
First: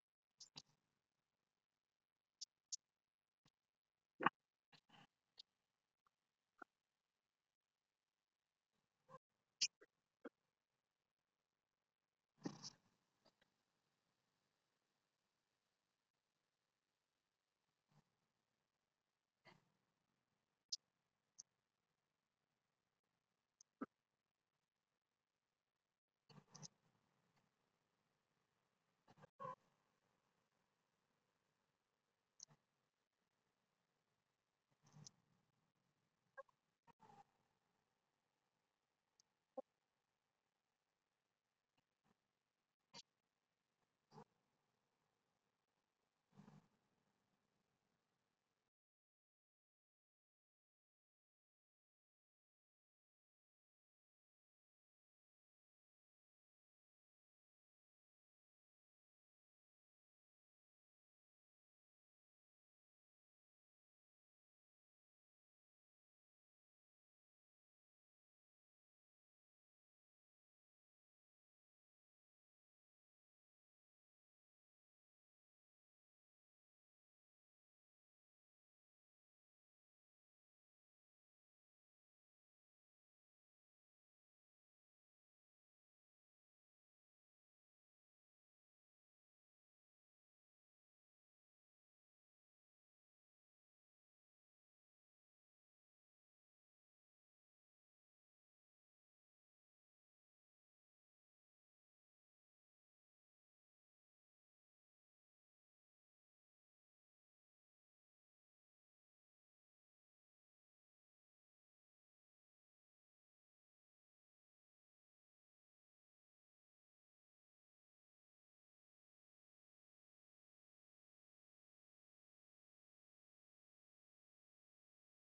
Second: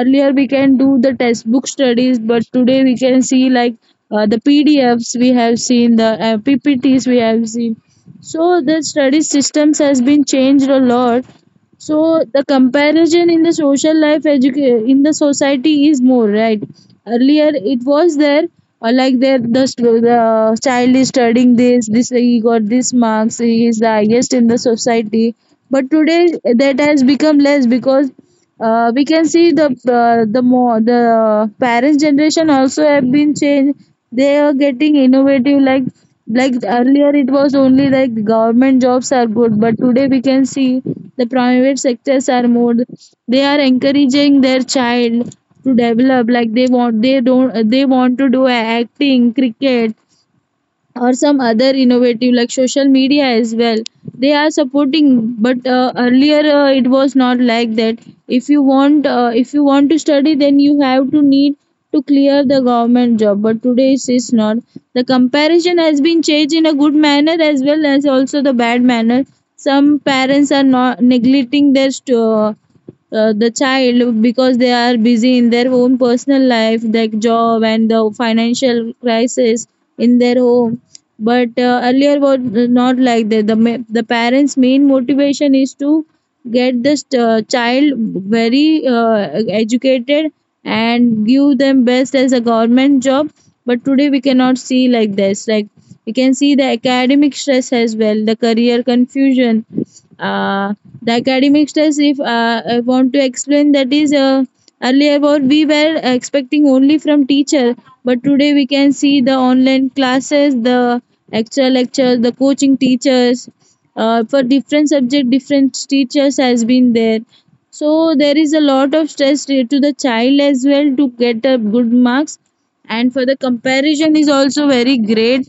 [SPEAKER 2] Earlier we can do the textbook studies, but today we can see like the pdfs we have seen, the ppts we have seen. So the study systems has been changed a lot. So the comparison in the social life in the society is more, right? Earlier it was there, like there the child is studying this this, he got this marks, he is the highest in the society. But today that has become less because we can see the more the parents generation also have been changed. They are getting innovative, like earlier it was only like government jobs are good, but today we can see the private sectors are more. They are encouraging their child to develop like they want, they don't they want to do acting, cricket, or some other innovative like social media as well. They are supporting, but earlier it was not like that. If you want, if you want to study, then you have to need to clear the government job, but today it is not. The comparison has been changed in a good manner as well as also the bad manner. Some parents are not neglecting their the child because they are busy in their own personal life, like job and the financial crisis in their home. But earlier was not like that. The the parents main motivation is to get this child very educated and give them best as a government job. But today we cannot see like this. Like we can see the academic stress as well, the career confusion. Uh, the academic stress if I want to explain, that is earlier what we were expecting only from teacher, but today we can see the online classes, the extra lecture, the coaching teachers. For different subject, different teachers has been there. So there is a lot of stress to the child as well to get a good marks, and for the comparison is also very great,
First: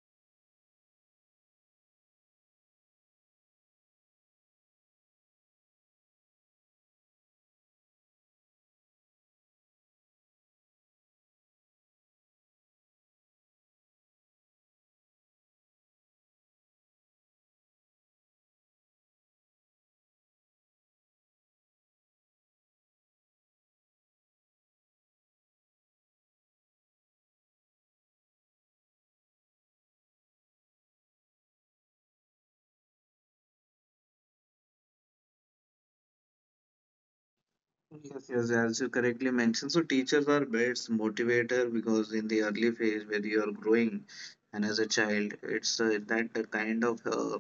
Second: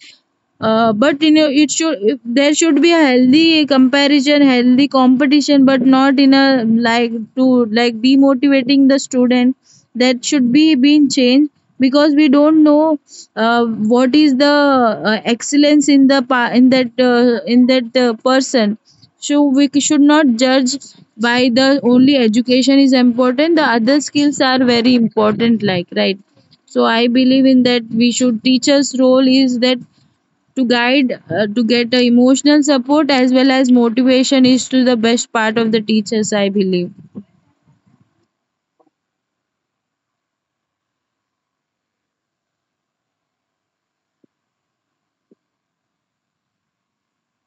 [SPEAKER 2] but it should, there should be a healthy comparison, healthy competition, but not in a like to like demotivating the student. That should be being changed because we don't know what is the excellence in the pa- in that person. So should not judge by the only education is important, the other skills are very important, like, right? So I believe in that we should, teachers role is that to guide, to get the emotional support as well as motivation is to the best part of the teachers, I believe.
[SPEAKER 1] Yes, yes, as you correctly mentioned, so teachers are best motivator, because in the early phase where you are growing and as a child, it's that kind of uh,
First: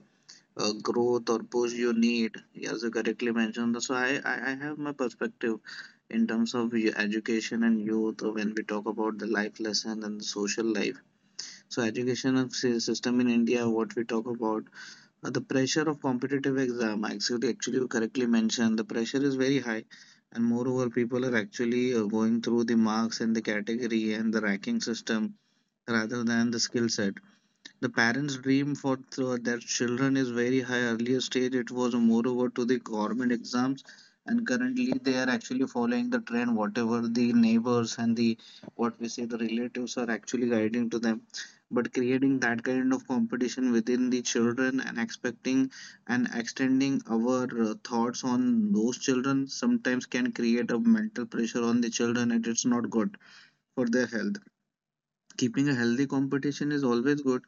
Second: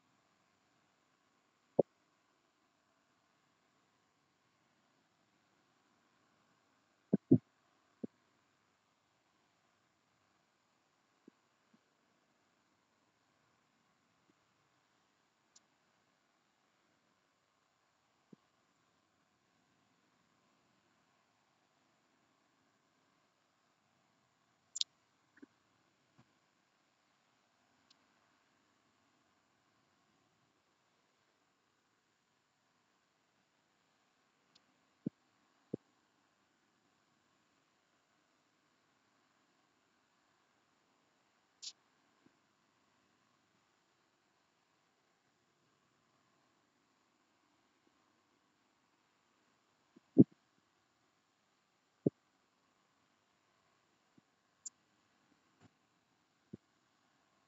[SPEAKER 1] uh, growth or push you need. As you correctly mentioned, so I have my perspective in terms of education and youth when we talk about the life lesson and the social life. So education and system in India, what we talk about, the pressure of competitive exam. Actually, actually, you correctly mentioned the pressure is very high. And moreover, people are actually going through the marks and the category and the ranking system rather than the skill set. The parents dream for their children is very high. Earlier stage it was moreover to the government exams, and currently they are actually following the trend whatever the neighbors and the what we say the relatives are actually guiding to them, but creating that kind of competition within the children and expecting and extending our thoughts on those children sometimes can create a mental pressure on the children, and it's not good for their health. Keeping a healthy competition is always good,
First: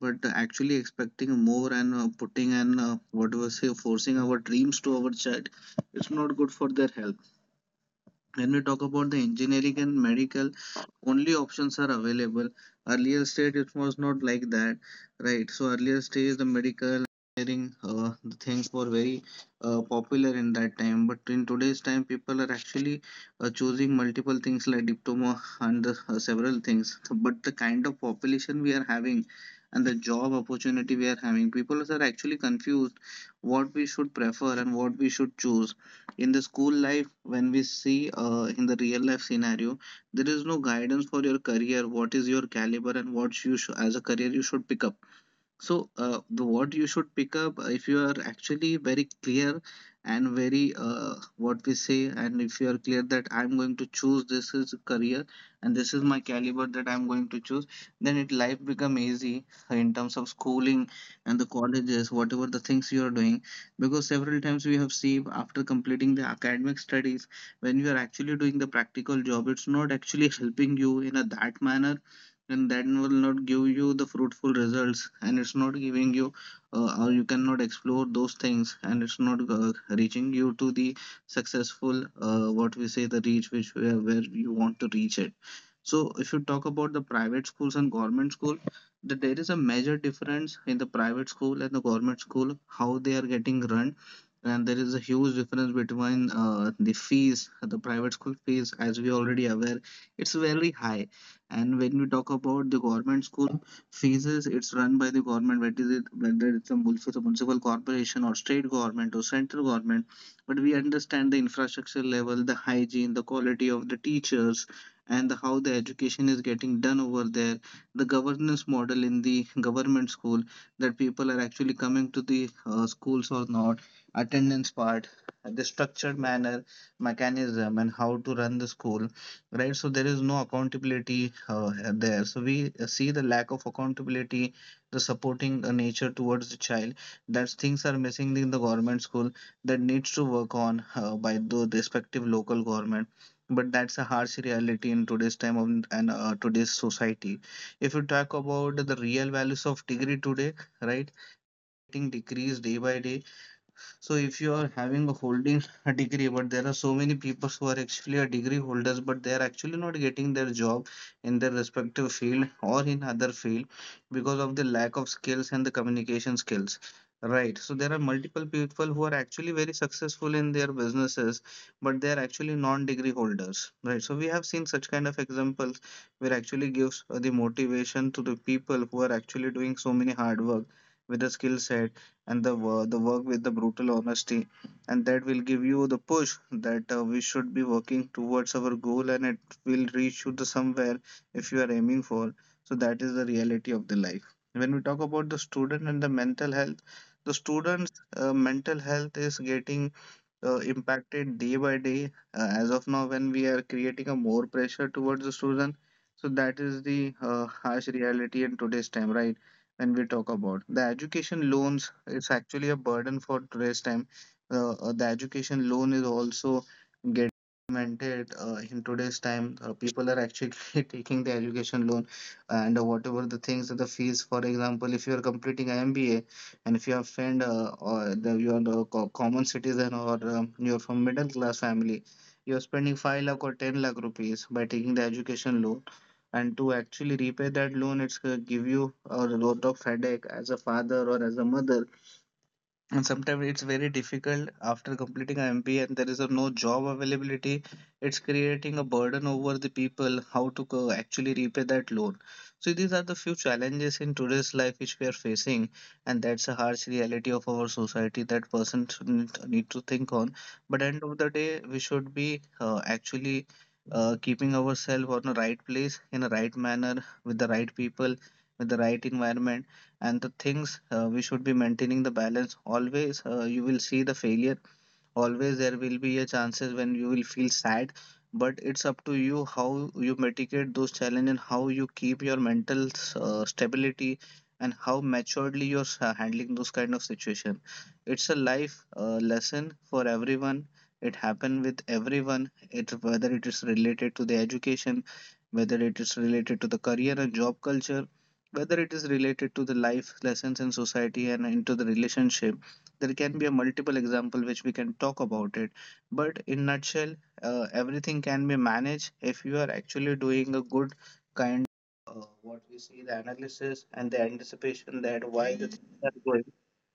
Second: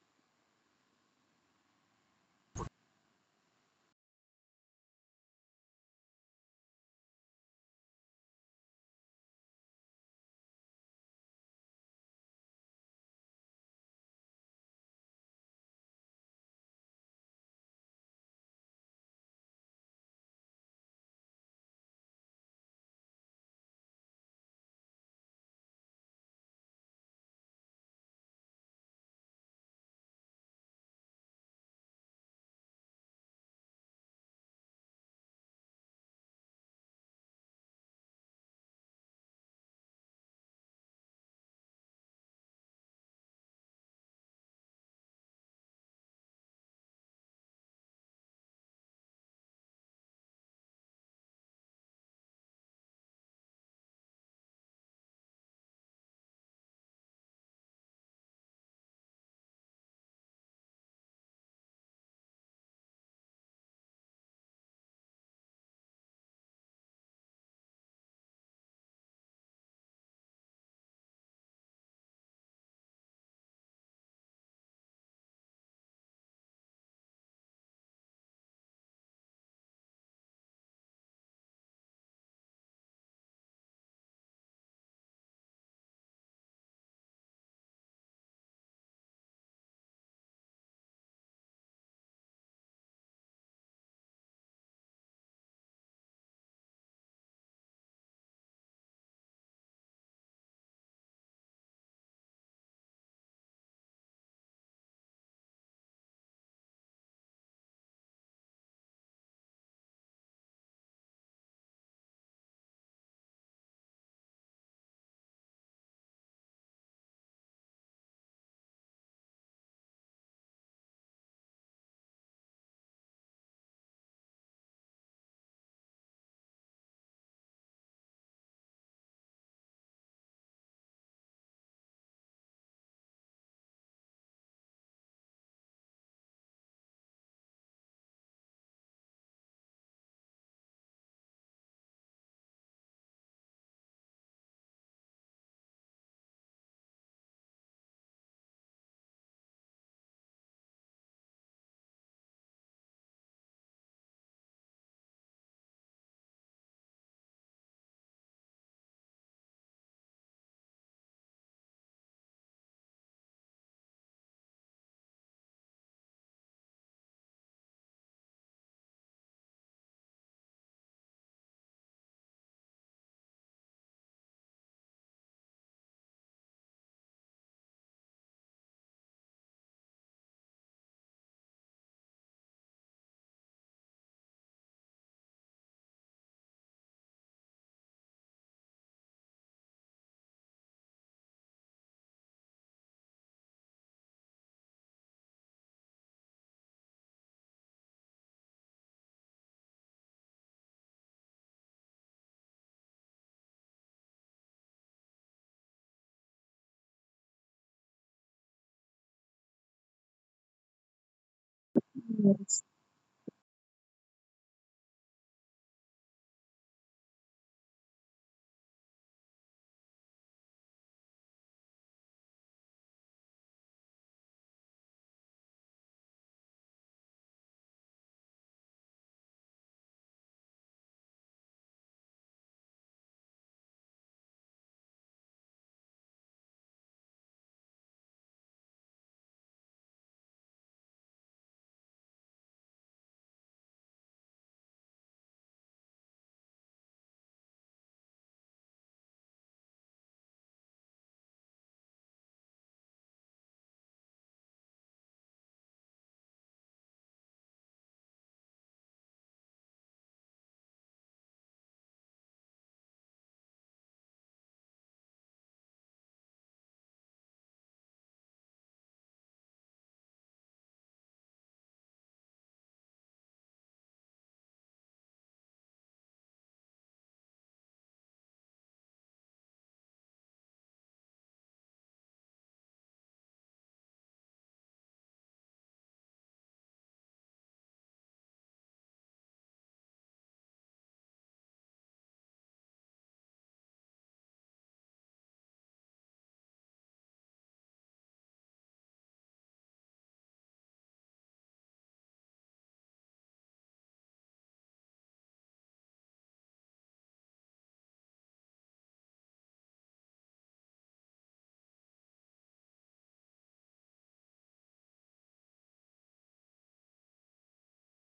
[SPEAKER 1] but actually expecting more and putting and what was say forcing our dreams to our child, it's not good for their health. When we talk about the engineering and medical, only options are available. Earlier stage it was not like that, right? So earlier stage the medical engineering the things were very popular in that time, but in today's time people are actually choosing multiple things like diploma and several things, but the kind of population we are having and the job opportunity we are having, people are actually confused what we should prefer and what we should choose. In the school life when we see in the real life scenario, there is no guidance for your career, what is your caliber and what you as a career you should pick up. So, the what you should pick up, if you are actually very clear and very what we say, and if you are clear that I'm going to choose this is career and this is my caliber that I'm going to choose, then it life become easy in terms of schooling and the colleges, whatever the things you are doing. Because several times we have seen, after completing the academic studies, when you are actually doing the practical job, it's not actually helping you in a that manner, and that will not give you the fruitful results, and it's not giving you or you cannot explore those things, and it's not reaching you to the successful what we say the reach which where you want to reach it. So if you talk about the private schools and government school, there is a major difference in the private school and the government school how they are getting run, and there is a huge difference between the fees. The private school fees, as we already aware, it's very high. And when we talk about the government school fees, it's run by the government, whether it whether it's a municipal corporation or state government or central government. But we understand the infrastructure level, the hygiene, the quality of the teachers, and the, how the education is getting done over there. The governance model in the government school, that people are actually coming to the schools or not, attendance part, the structured manner, mechanism, and how to run the school, right? So there is no accountability there. So we see the lack of accountability, the supporting nature towards the child. That things are missing in the government school, that needs to work on by the respective local government. But that's a harsh reality in today's time of, and today's society. If you talk about the real values of degree today, right? Getting decreased day by day. So if you are having a holding a degree, but there are so many people who are actually a degree holders, but they are actually not getting their job in their respective field or in other field because of the lack of skills and the communication skills. Right. So there are multiple people who are actually very successful in their businesses, but they are actually non-degree holders. Right. So we have seen such kind of examples where actually gives the motivation to the people who are actually doing so many hard work with the skill set and the, the work with the brutal honesty. And that will give you the push that we should be working towards our goal, and it will reach you to somewhere if you are aiming for. So that is the reality of the life. When we talk about the student and the mental health, the student's mental health is getting impacted day by day as of now when we are creating a more pressure towards the student. So that is the harsh reality in today's time, right? When we talk about the education loans, it's actually a burden for today's time. The education loan is also getting implemented in today's time. People are actually taking the education loan, and whatever the things that the fees, for example, if you are completing an MBA, and if you are friend or the, you are the common citizen, or you are from middle class family, you are spending 5 lakh or 10 lakh rupees by taking the education loan. And to actually repay that loan, it's give you a lot of headache as a father or as a mother, and sometimes it's very difficult after completing an MBA and there is a no job availability. It's creating a burden over the people how to actually repay that loan. So these are the few challenges in today's life which we are facing, and that's a harsh reality of our society that person shouldn't need to think on. But end of the day, we should be actually keeping ourselves on the right place in a right manner with the right people, with the right environment, and the things we should be maintaining the balance always. You will see the failure, always there will be a chances when you will feel sad, but it's up to you how you mitigate those challenges and how you keep your mental stability and how maturedly you're handling those kind of situation. It's a life lesson for everyone. It happen with everyone, it whether it is related to the education, whether it is related to the career and job culture, whether it is related to the life lessons in society and into the relationship, there can be a multiple example which we can talk about it. But in nutshell, everything can be managed if you are actually doing a good kind uh, what we see the analysis and the anticipation that why the things are going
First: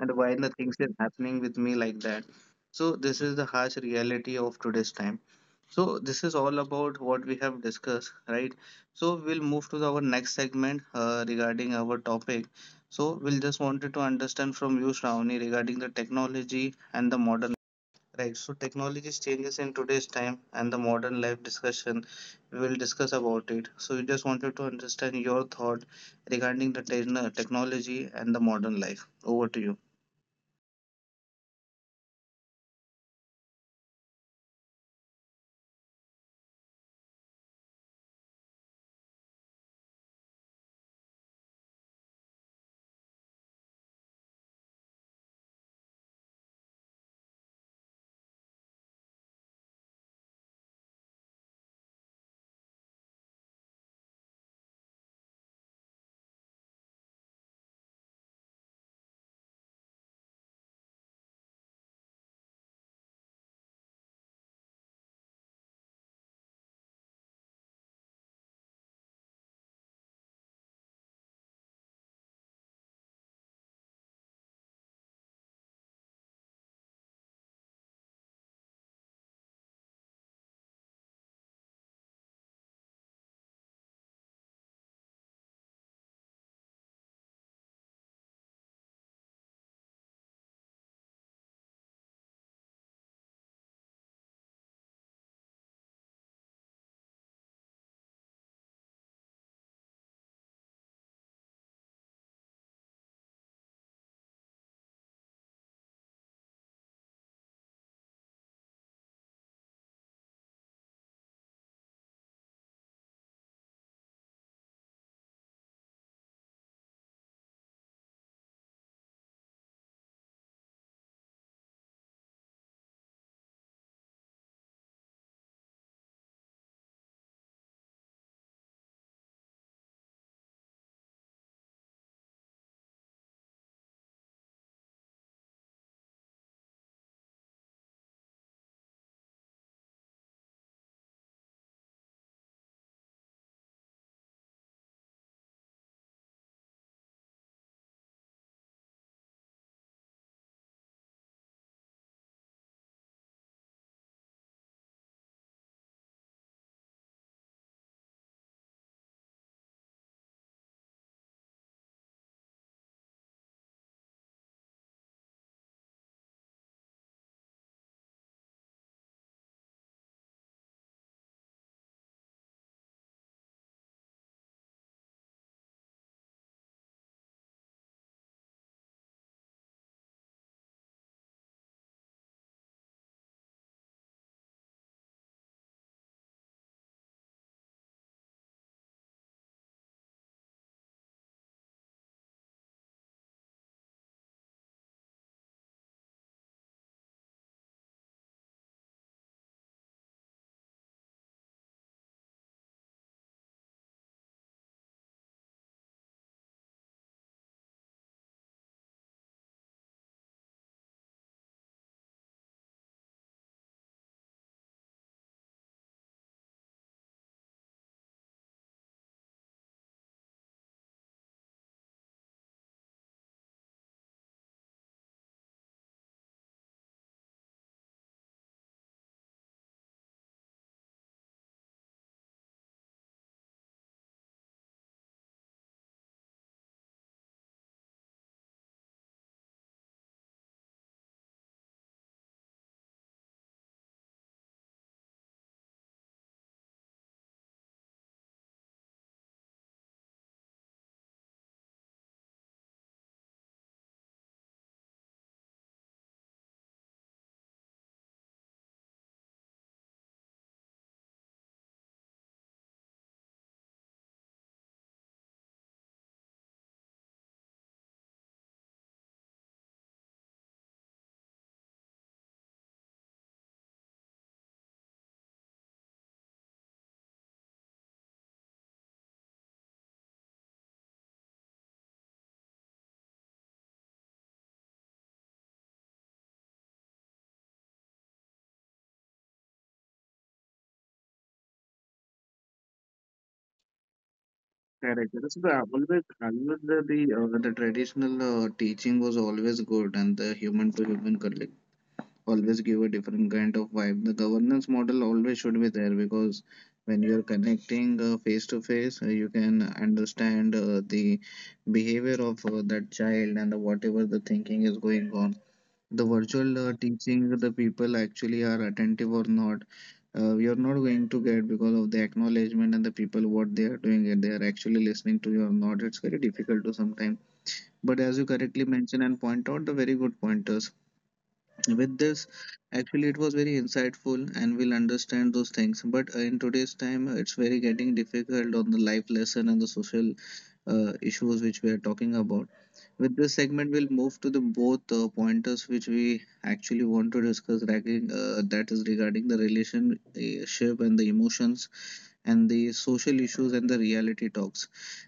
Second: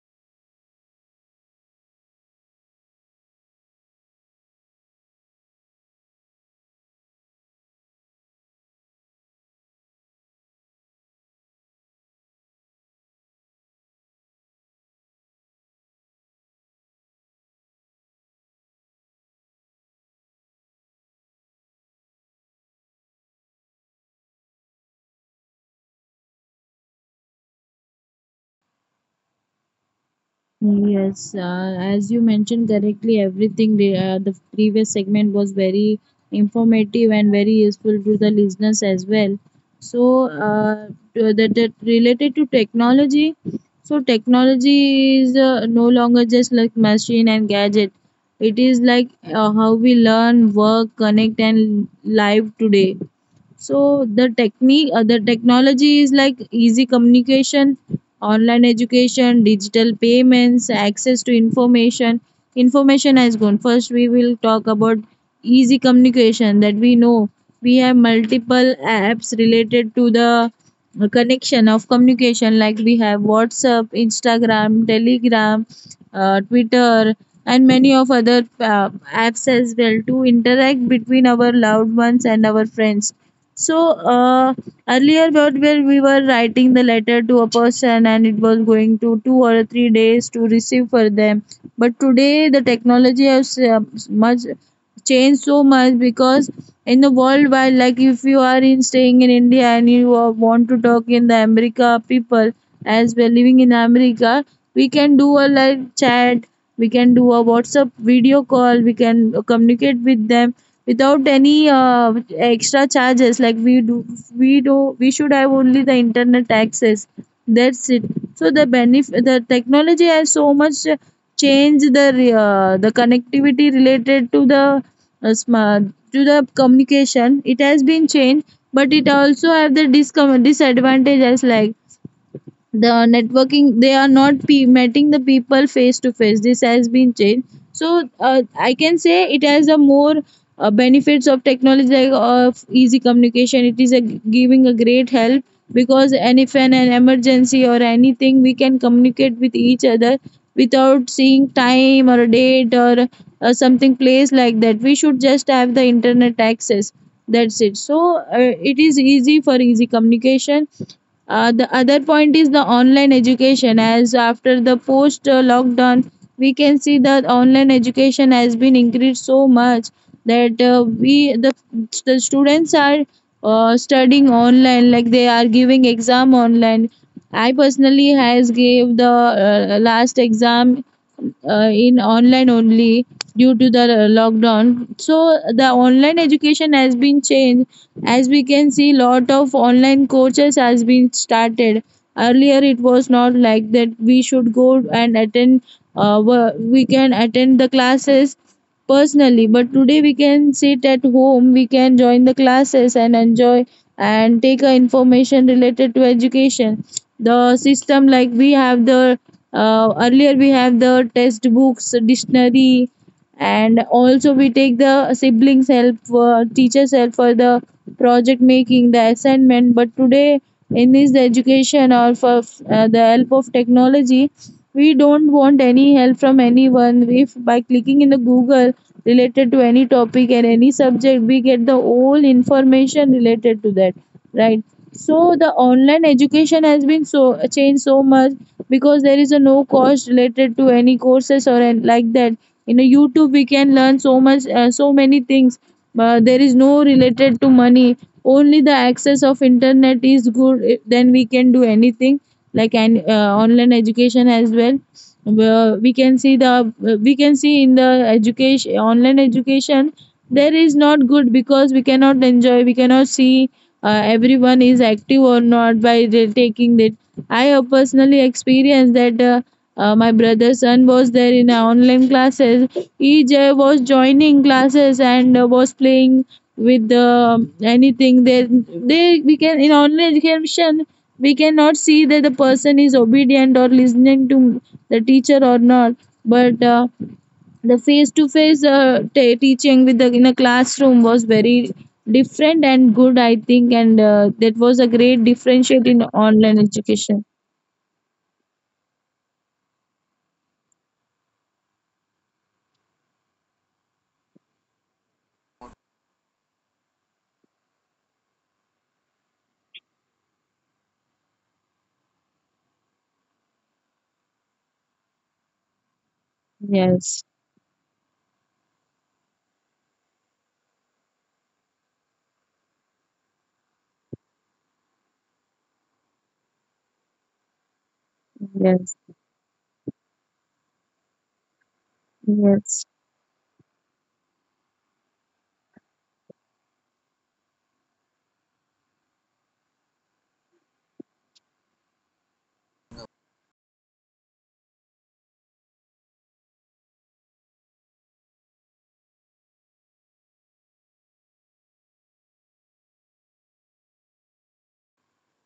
[SPEAKER 1] and why the things are happening with me like that. So this is the harsh reality of today's time. So this is all about what we have discussed, right? So we'll move to our next segment regarding our topic. So we'll just wanted to understand from you, Shravani, regarding the technology and the modern, right? So technology's changes in today's time and the modern life discussion. We will discuss about it. So we just wanted to understand your thought regarding the technology and the modern life. Over to you.
[SPEAKER 2] Yes, as you mentioned correctly, the previous segment was very informative and very useful to the listeners as well. So, uh, that, that related to technology, so technology is no longer just like machine and gadget. It is like how we learn, work, connect, and live today. So the technique the technology is like easy communication, online education, digital payments, access to information. Information has gone. First we will talk about easy communication, that we know. We have multiple apps related to the connection of communication, like we have WhatsApp, Instagram, Telegram, Twitter, and many of other apps as well to interact between our loved ones and our friends. So earlier, what, where we were writing the letter to a person and it was going to 2 or 3 days to receive for them. But today, the technology has much changed so much, because in the world, while, like if you are in staying in India and you are- want to talk in the America people, as we're living in America, we can do a live chat, we can do a WhatsApp video call, we can communicate with them without any extra charges. Like we do, we should have only the internet access, that's it. So the benefit, the technology has so much changed the connectivity related to the smart, to the communication, it has been changed, but it also have the disadvantages, like the networking, they are not meeting the people face to face, this has been changed. So I can say it has a more benefits of technology, like of easy communication, it is a, giving a great help because, and if an, an emergency or anything, we can communicate with each other without seeing time or date or something, place like that. We should just have the internet access, that's it. So it is easy for easy communication. The other point is the online education. As after the post lockdown, we can see that online education has been increased so much, that the students are studying online, like they are giving exam online. I personally has gave the last exam in online only due to the lockdown. So the online education has been changed, as we can see lot of online courses has been started. Earlier it was not like that, we should go and attend, uh, we can attend the classes personally, but today we can sit at home, we can join the classes and enjoy and take a information related to education. The system, like we have the earlier we have the test books, dictionary, and also we take the siblings help, teachers help for the project making, the assignment. But today, in this education, or for the help of technology, we don't want any help from anyone. If by clicking in the Google related to any topic and any subject, we get the whole information related to that, right? So the online education has been so changed so much, because there is a no cost related to any courses or like that. In a YouTube we can learn so much, so many things, but there is no related to money, only the access of internet is good, eh, then we can do anything, like an online education as well. Where we can see the, we can see in the education, online education, there is not good because we cannot enjoy, we cannot see everyone is active or not by the- taking it. I have personally experienced that my brother's son was there in online classes. EJ was joining classes and was playing with anything. They, we can, in online education we cannot see that the person is obedient or listening to the teacher or not. But the face to face teaching with the in a classroom was very different and good, I think, and that was a great
[SPEAKER 1] Correct. That's
[SPEAKER 2] differentiate
[SPEAKER 1] the
[SPEAKER 2] in
[SPEAKER 1] always
[SPEAKER 2] online
[SPEAKER 1] always
[SPEAKER 2] education.
[SPEAKER 1] the the traditional teaching was always good, and the human to human connect always give a different kind of vibe. The governance model always should be there, because when you are connecting face to face, you can understand the behavior of that child and the, whatever the thinking is going on, the virtual
[SPEAKER 2] Yes,
[SPEAKER 1] teaching, the people actually are attentive or not, we are not going to get because of the acknowledgement and the people what they are doing. It they are actually listening to you or not, it's very difficult to sometime. But as you
[SPEAKER 2] yes,
[SPEAKER 1] correctly mentioned and point out the very good pointers with this,
[SPEAKER 2] yes.
[SPEAKER 1] actually it was very insightful and we'll understand those things, but in today's time it's very getting difficult on the life lesson and the social issues which we are talking about. With this segment, we'll move to the both pointers which we actually want to discuss. Regarding, that is regarding the relationship and the emotions and the social issues and the reality talks.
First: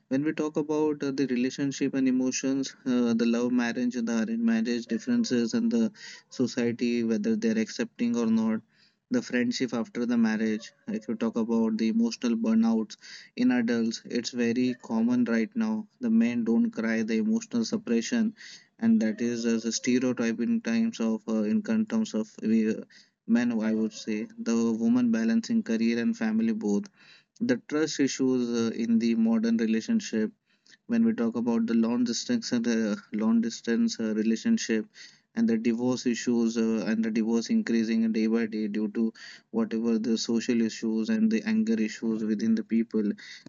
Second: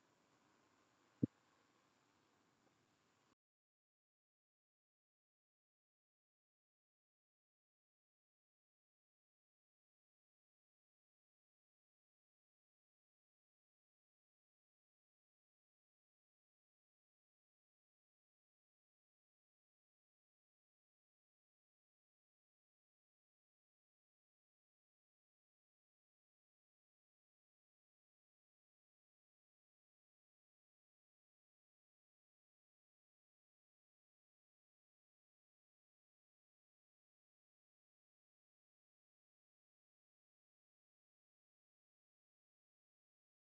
[SPEAKER 1] When we talk about the relationship and emotions, the love marriage, the arranged marriage differences, and the society whether they're accepting or not, the friendship after the marriage. If you talk about the emotional burnout in adults it's very common right now, the men don't cry, the emotional suppression, and that is as a stereotype in times of in con- terms of we, men I would say, the woman balancing career and family both, the trust issues in the modern relationship. When we talk about the long distance relationship and the divorce issues, and the divorce increasing day by day due to whatever the social issues and the anger issues within the people,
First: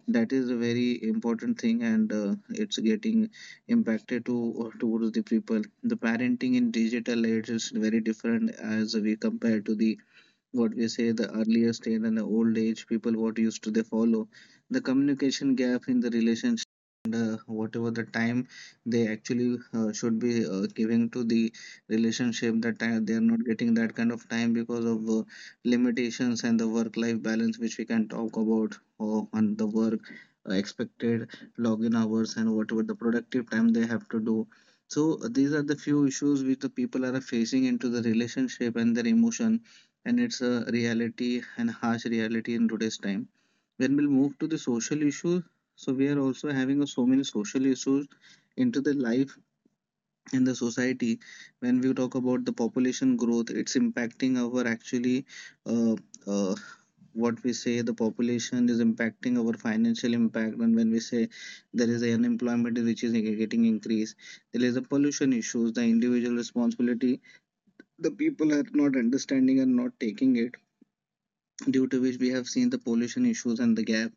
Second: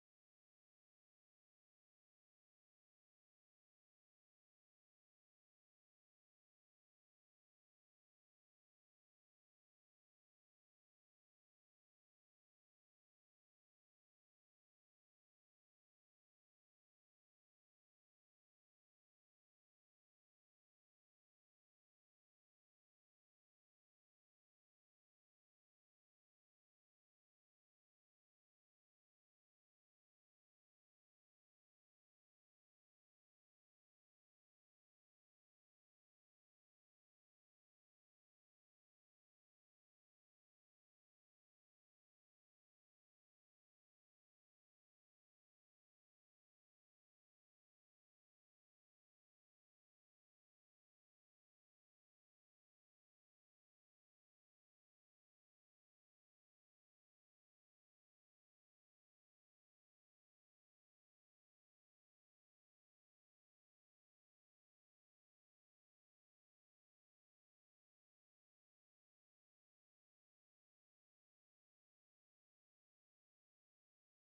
[SPEAKER 1] that is a very important thing and it's getting impacted to towards the people. The parenting in digital age is very different as we compare to the what we say the earlier state and the old age people what used to they follow. The communication gap in the relationship, and whatever the time they actually should be giving to the relationship, that time they are not getting that kind of time because of limitations and the work life balance, which we can talk about, or on the work expected login hours and whatever the productive time they have to do. So these are the few issues which the people are facing into the relationship and their emotion, and it's a reality and harsh reality in today's time. When we'll move to the social issues, so we are also having a, so many social issues into the life and the society. When we talk about the population growth, it's impacting our actually, uh, uh, what we say, the population is impacting our financial impact. And when we say there is a unemployment which is getting increased, there is a pollution issues, the individual responsibility the people are not understanding and not taking it, due to which we have seen the pollution issues and the gap.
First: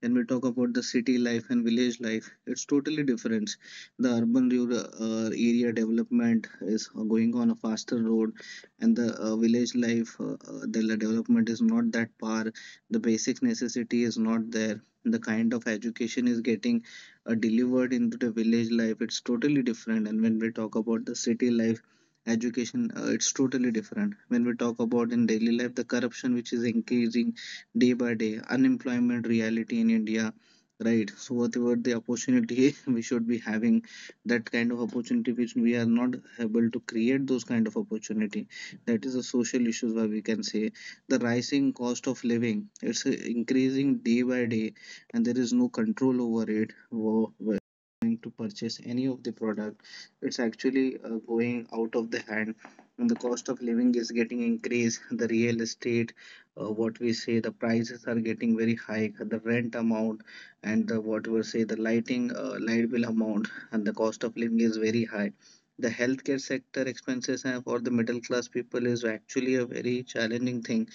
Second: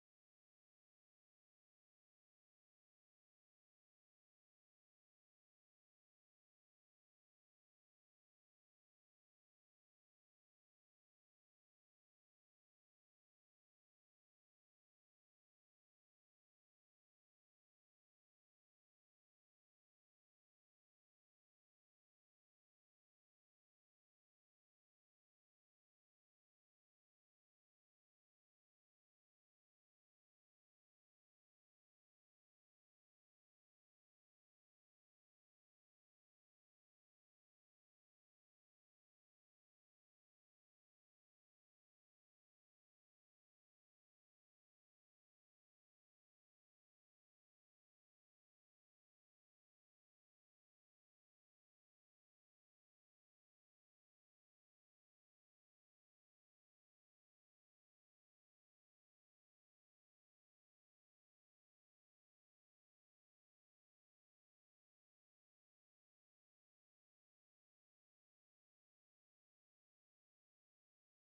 [SPEAKER 1] When we talk about the city life and village life, it's totally different. The urban rural area development is going on a faster road, and the village life, the development is not that far. The basic necessity is not there. The kind of education is getting delivered into the village life, it's totally different. And when we talk about the city life, education it's totally different. When we talk about in daily life, the corruption which is increasing day by day, unemployment, reality in India, right? So whatever the opportunity we should be having, that kind of opportunity which we are not able to create, those kind of opportunity, that is a social issues where we can say the rising cost of living, it's increasing day by day and there is no control over it. Going to purchase any of the product, it's actually going out of the hand, and the cost of living is getting increased. The real estate, what we say, the prices are getting very high, the rent amount, and the what we say the lighting light bill amount, and the cost of living is very high. The healthcare sector expenses for the middle class people is actually a very challenging thing.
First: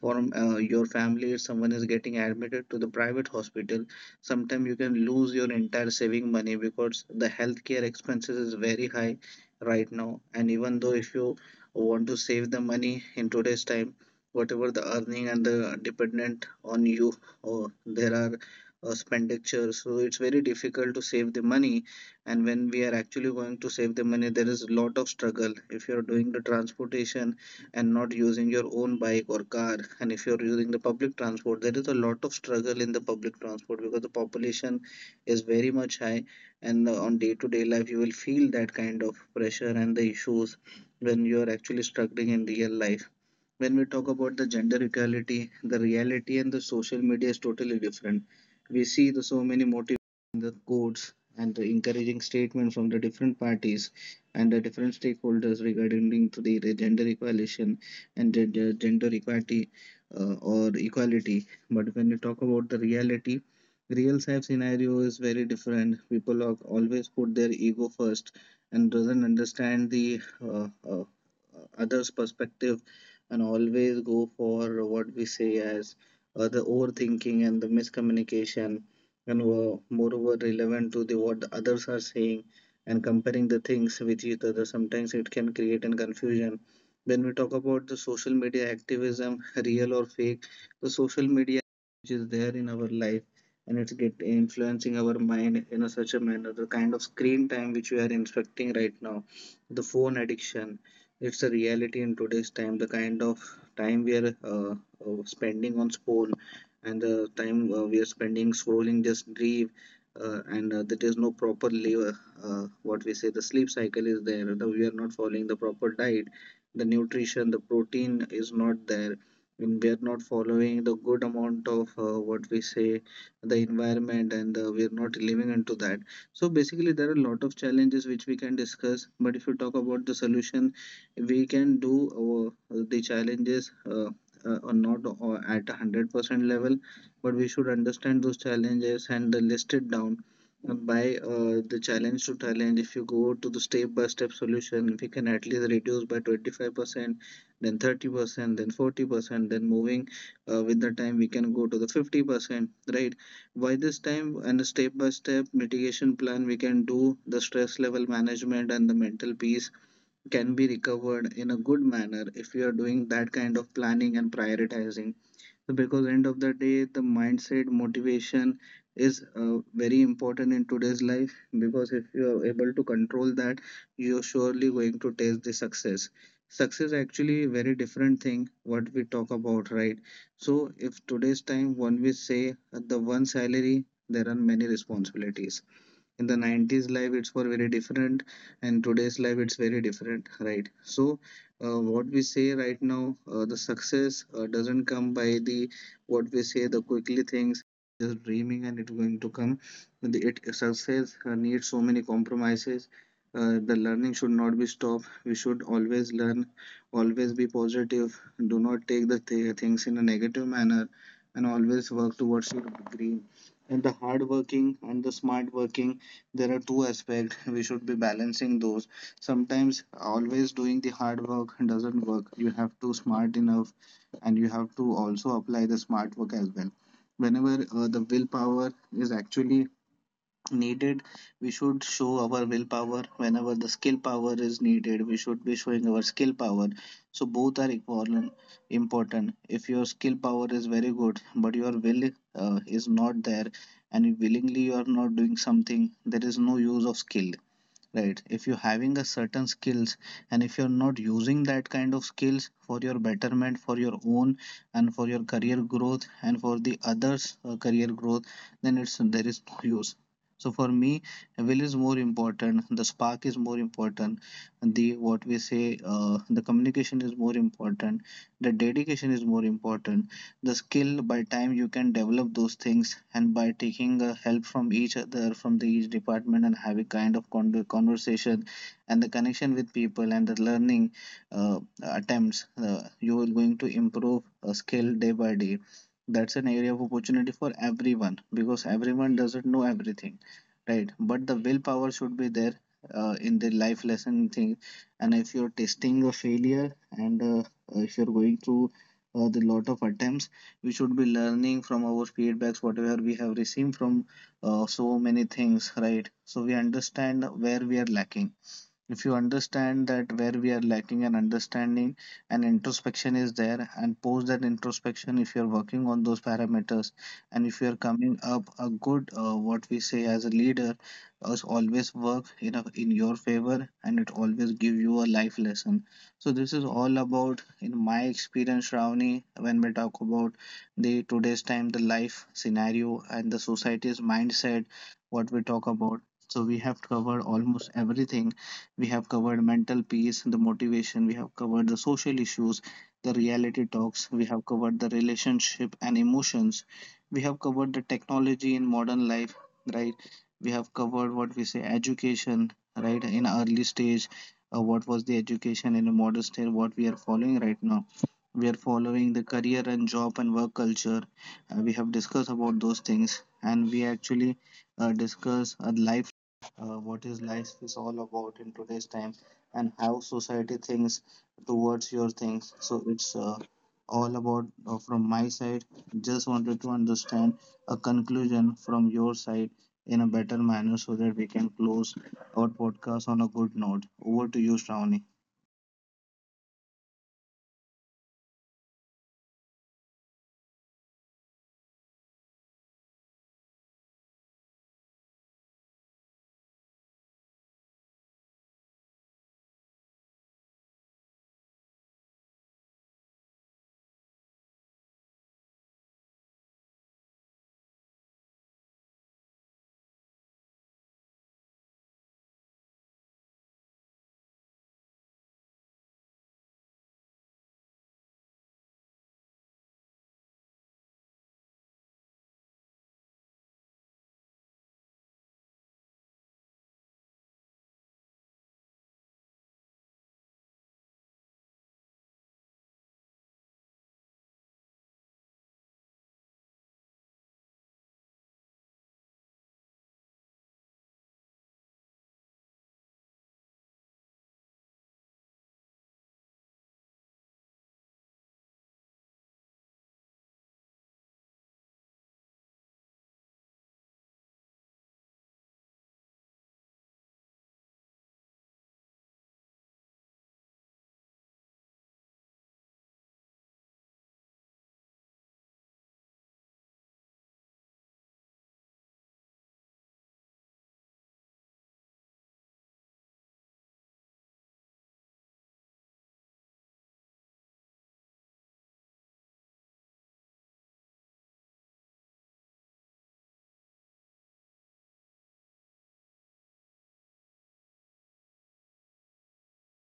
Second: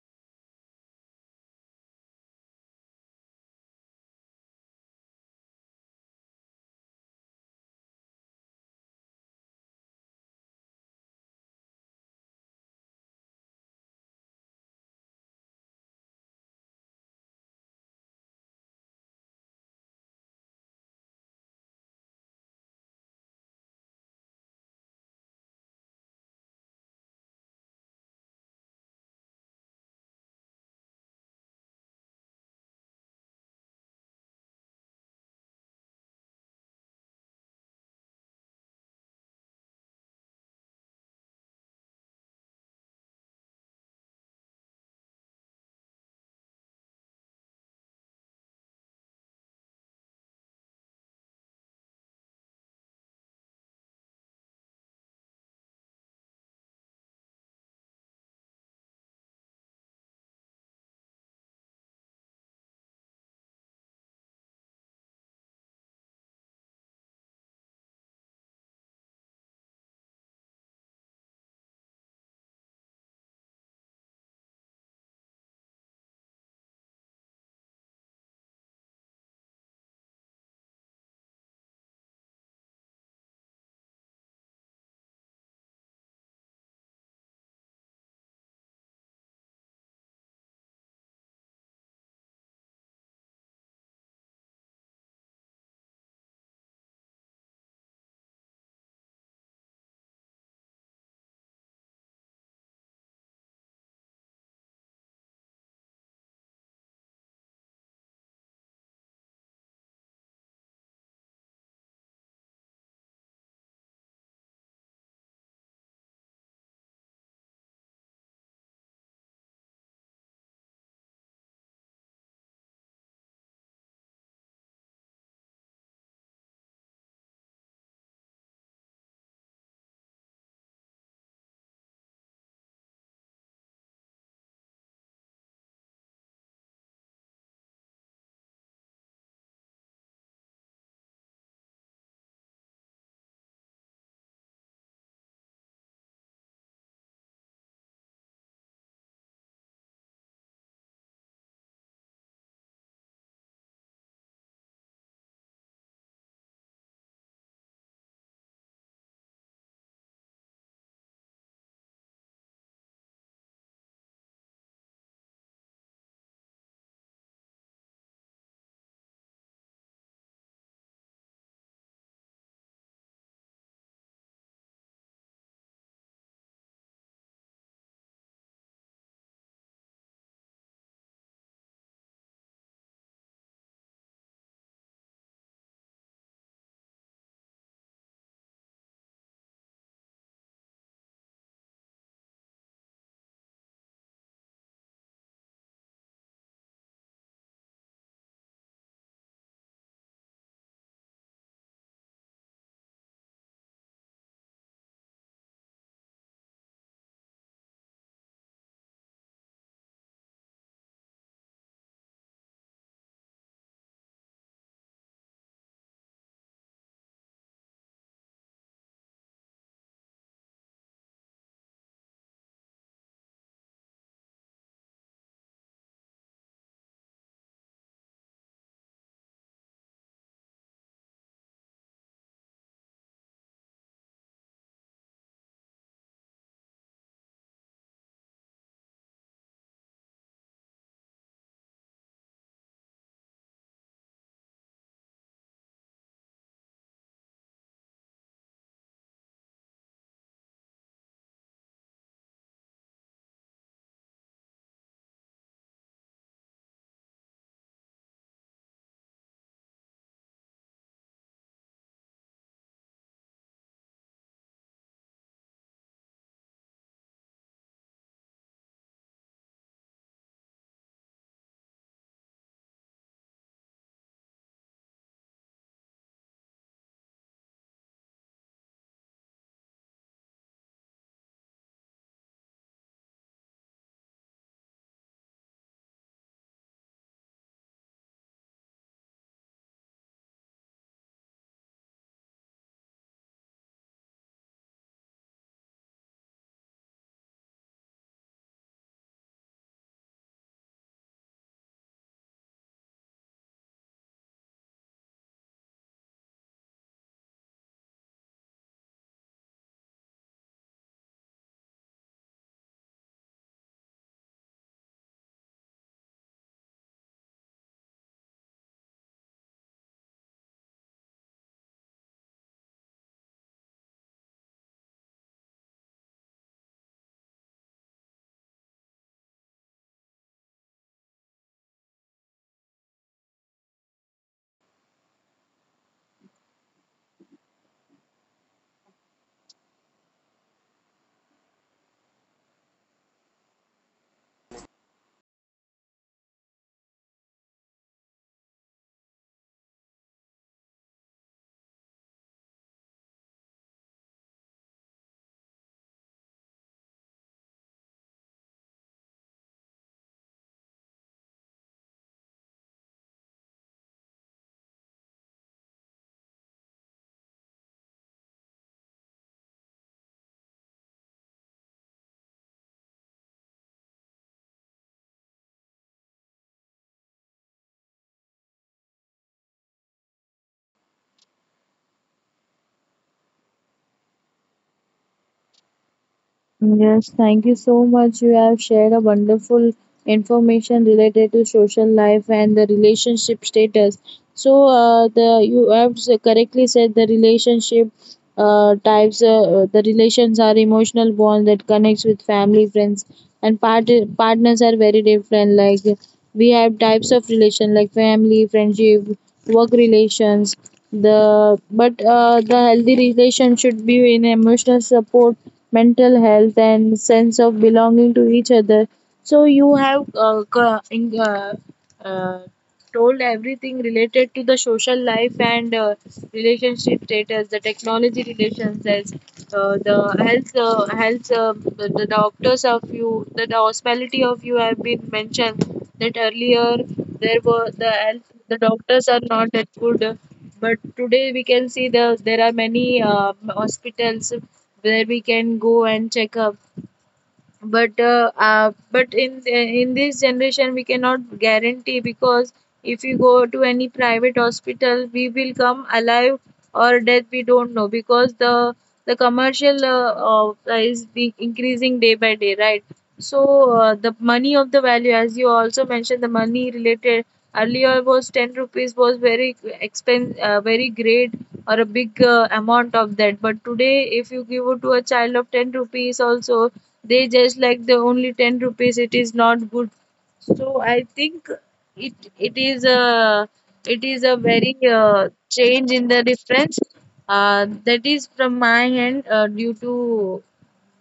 [SPEAKER 1] For your family, if someone is getting admitted to the private hospital, sometimes you can lose your entire saving money because the healthcare expenses is very high right now. And even though if you want to save the money in today's time, whatever the earning and the dependent on you, or there are expenditure, so it's very difficult to save the money. And when we are actually going to save the money, there is a lot of struggle. If you are doing the transportation and not using your own bike or car, and if you're using the public transport, there is a lot of struggle in the public transport because the population is very much high. And on day to day life, you will feel that kind of pressure and the issues when you are actually struggling in real life. When we talk about the gender equality, the reality and the social media is totally different. We see the so many motivations, the quotes, and the encouraging statement from the different parties and the different stakeholders regarding to the gender equality and the gender equality or equality. But when we talk about the reality, real life scenario is very different. People are always put their ego first and doesn't understand the others' perspective, and always go for what we say as the overthinking and the miscommunication, and were moreover relevant to the what the others are saying, and comparing the things with each other sometimes it can create an confusion. When we talk about the social media activism real or fake, the social media which is there in our life, and it's get influencing our mind in a such a manner. The kind of screen time which we are inspecting right now, the phone addiction, it's a reality in today's time. The kind of time we are uh, spending on phone, and the time we are spending scrolling just grieve, and there is no proper live, what we say, the sleep cycle is there, the, we are not following the proper diet, the nutrition, the protein is not there, and we are not following the good amount of what we say, the environment, and we are not living into that. So basically, there are a lot of challenges which we can discuss. But if you talk about the solution, we can do our, the challenges or not at 100% level, but we should understand those challenges and list it down by the challenge to challenge. If you go to the step by step solution, we can at least reduce by 25%, then 30%, then 40%, then moving with the time we can go to the 50%, right? By this time and a step by step mitigation plan, we can do the stress level management, and the mental peace can be recovered in a good manner if you are doing that kind of planning and prioritizing. So because end of the day, the mindset motivation is very important in today's life, because if you are able to control that, you're surely going to taste the success. Success actually very different thing, what we talk about, right? So if today's time, when we say the one salary, there are many responsibilities. In the 90s life, it's for very different, and today's life it's very different, right? So what we say right now, the success doesn't come by the what we say the quickly things, just dreaming and it's going to come. The it success needs so many compromises. The learning should not be stopped, we should always learn, always be positive, do not take the things in a negative manner, and always work towards your dream. And the hard working and the smart working, there are two aspects we should be balancing those. Sometimes always doing the hard work doesn't work, you have to smart enough, and you have to also apply the smart work as well. Whenever the willpower is actually needed, we should show our willpower. Whenever the skill power is needed, we should be showing our skill power. So both are equivalent important. If your skill power is very good but your will is not there, and if willingly you are not doing something, there is no use of skill, right? If you're having a certain skills, and if you're not using that kind of skills for your betterment, for your own, and for your career growth and for the others career growth, then it's there is no use. So for me, will is more important, the spark is more important, the what we say the communication is more important, the dedication is more important. The skill by time you can develop those things, and by taking help from each other, from the each department, and have a kind of conversation and the connection with people and the learning attempts, you are going to improve a skill day by day. That's an area of opportunity for everyone, because everyone doesn't know everything, right? But the willpower should be there in the life lesson thing. And if you're testing a failure, and if you're going through the lot of attempts, we should be learning from our feedbacks whatever we have received from so many things, right? So we understand where we are lacking. If you understand that where we are lacking an understanding, and introspection is there, and post that introspection if you're working on those parameters, and if you're coming up a good what we say as a leader, is always work in a, in your favor, and it always give you a life lesson. So this is all about in my experience, Shravani, when we talk about the today's time, the life scenario and the society's mindset, what we talk about. So we have covered almost everything. We have covered mental peace, the motivation, we have covered the social issues, the reality talks, we have covered the relationship and emotions, we have covered the technology in modern life, right? We have covered what we say education, right? In early stage, what was the education in a modern stage? What we are following right now, we are following the career and job and work culture. We have discussed about those things, and we actually discuss a life, what is life is all about in today's time, and how society thinks towards your things. So it's all about from my side. Just wanted to understand a conclusion from your side in a better manner so that we can close our podcast on a good note. Over to you, Shravani.
[SPEAKER 2] Yes, thank you so much. You have shared a wonderful information related to social life and the relationship status. So, the, you have correctly said the relationship types. The relations are emotional bond that connects with family, friends, and partners are very different. Like, we have types of relation like family, friendship, work relations. The, but the healthy relation should be in emotional support, mental health, and sense of belonging to each other. So you have uh, told everything related to the social life and relationship status, the technology relations, as, uh, the health, the, doctors of you, the hospitality of you have been mentioned, that earlier there were the health, the doctors are not that good, but today we can see the, there are many hospitals where we can go and check up. But but in this generation we cannot guarantee, because if you go to any private hospital we will come alive or death, we don't know, because the commercial is be increasing day by day, right? So the money of the value, as you also mentioned, the money related earlier, was 10 rupees was very expense, very great or a big amount of that, but today if you give it to a child of 10 rupees also, they just like the only 10 rupees, it is not good. So I think it is a, it is a very change in the difference. That is from my end, due to,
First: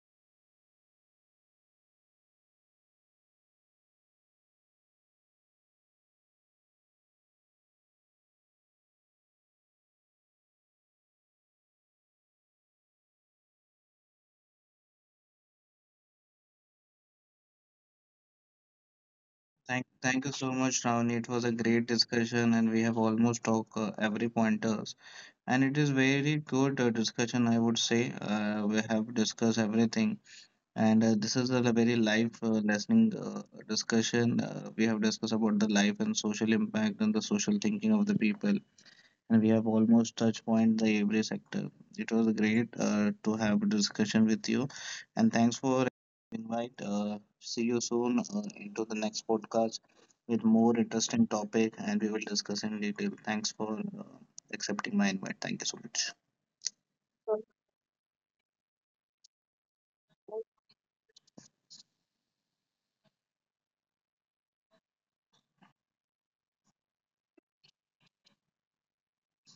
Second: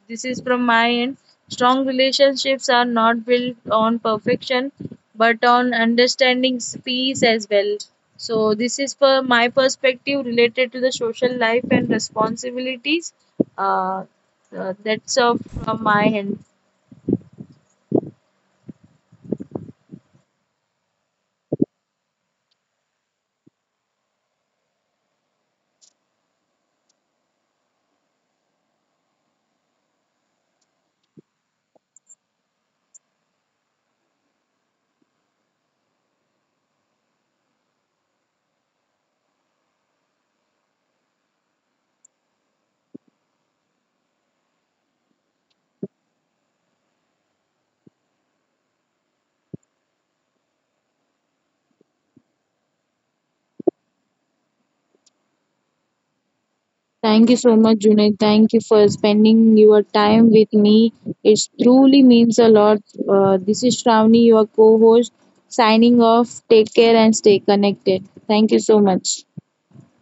[SPEAKER 2] this is from my end. Strong relationships are not built on perfection, but on understanding, peace as well. So this is for my perspective related to the social life and responsibilities. Uh, that's all from my end.
[SPEAKER 1] Thank you so much, Shravani. It was a great discussion, and we have almost talked every pointers. And it is very good discussion, I would say. We have discussed everything. And this is a very life listening discussion. We have discussed about the life and social impact and the social thinking of the people, and we have almost touched point the every sector. It was great to have a discussion with you, and thanks for invite. See you soon into the next podcast with more interesting topic, and we will discuss in detail. Thanks for accepting my invite. Thank you so much.
[SPEAKER 2] Thank you so much,
[SPEAKER 1] Sure.
[SPEAKER 2] Junaid. Thank you for spending your time with me. It truly means a lot. This is Shravani, your co host, signing off. Take care and stay connected. Thank you so much.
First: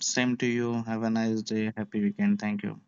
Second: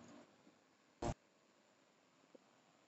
[SPEAKER 1] Same to you. Have a nice day. Happy weekend. Thank you.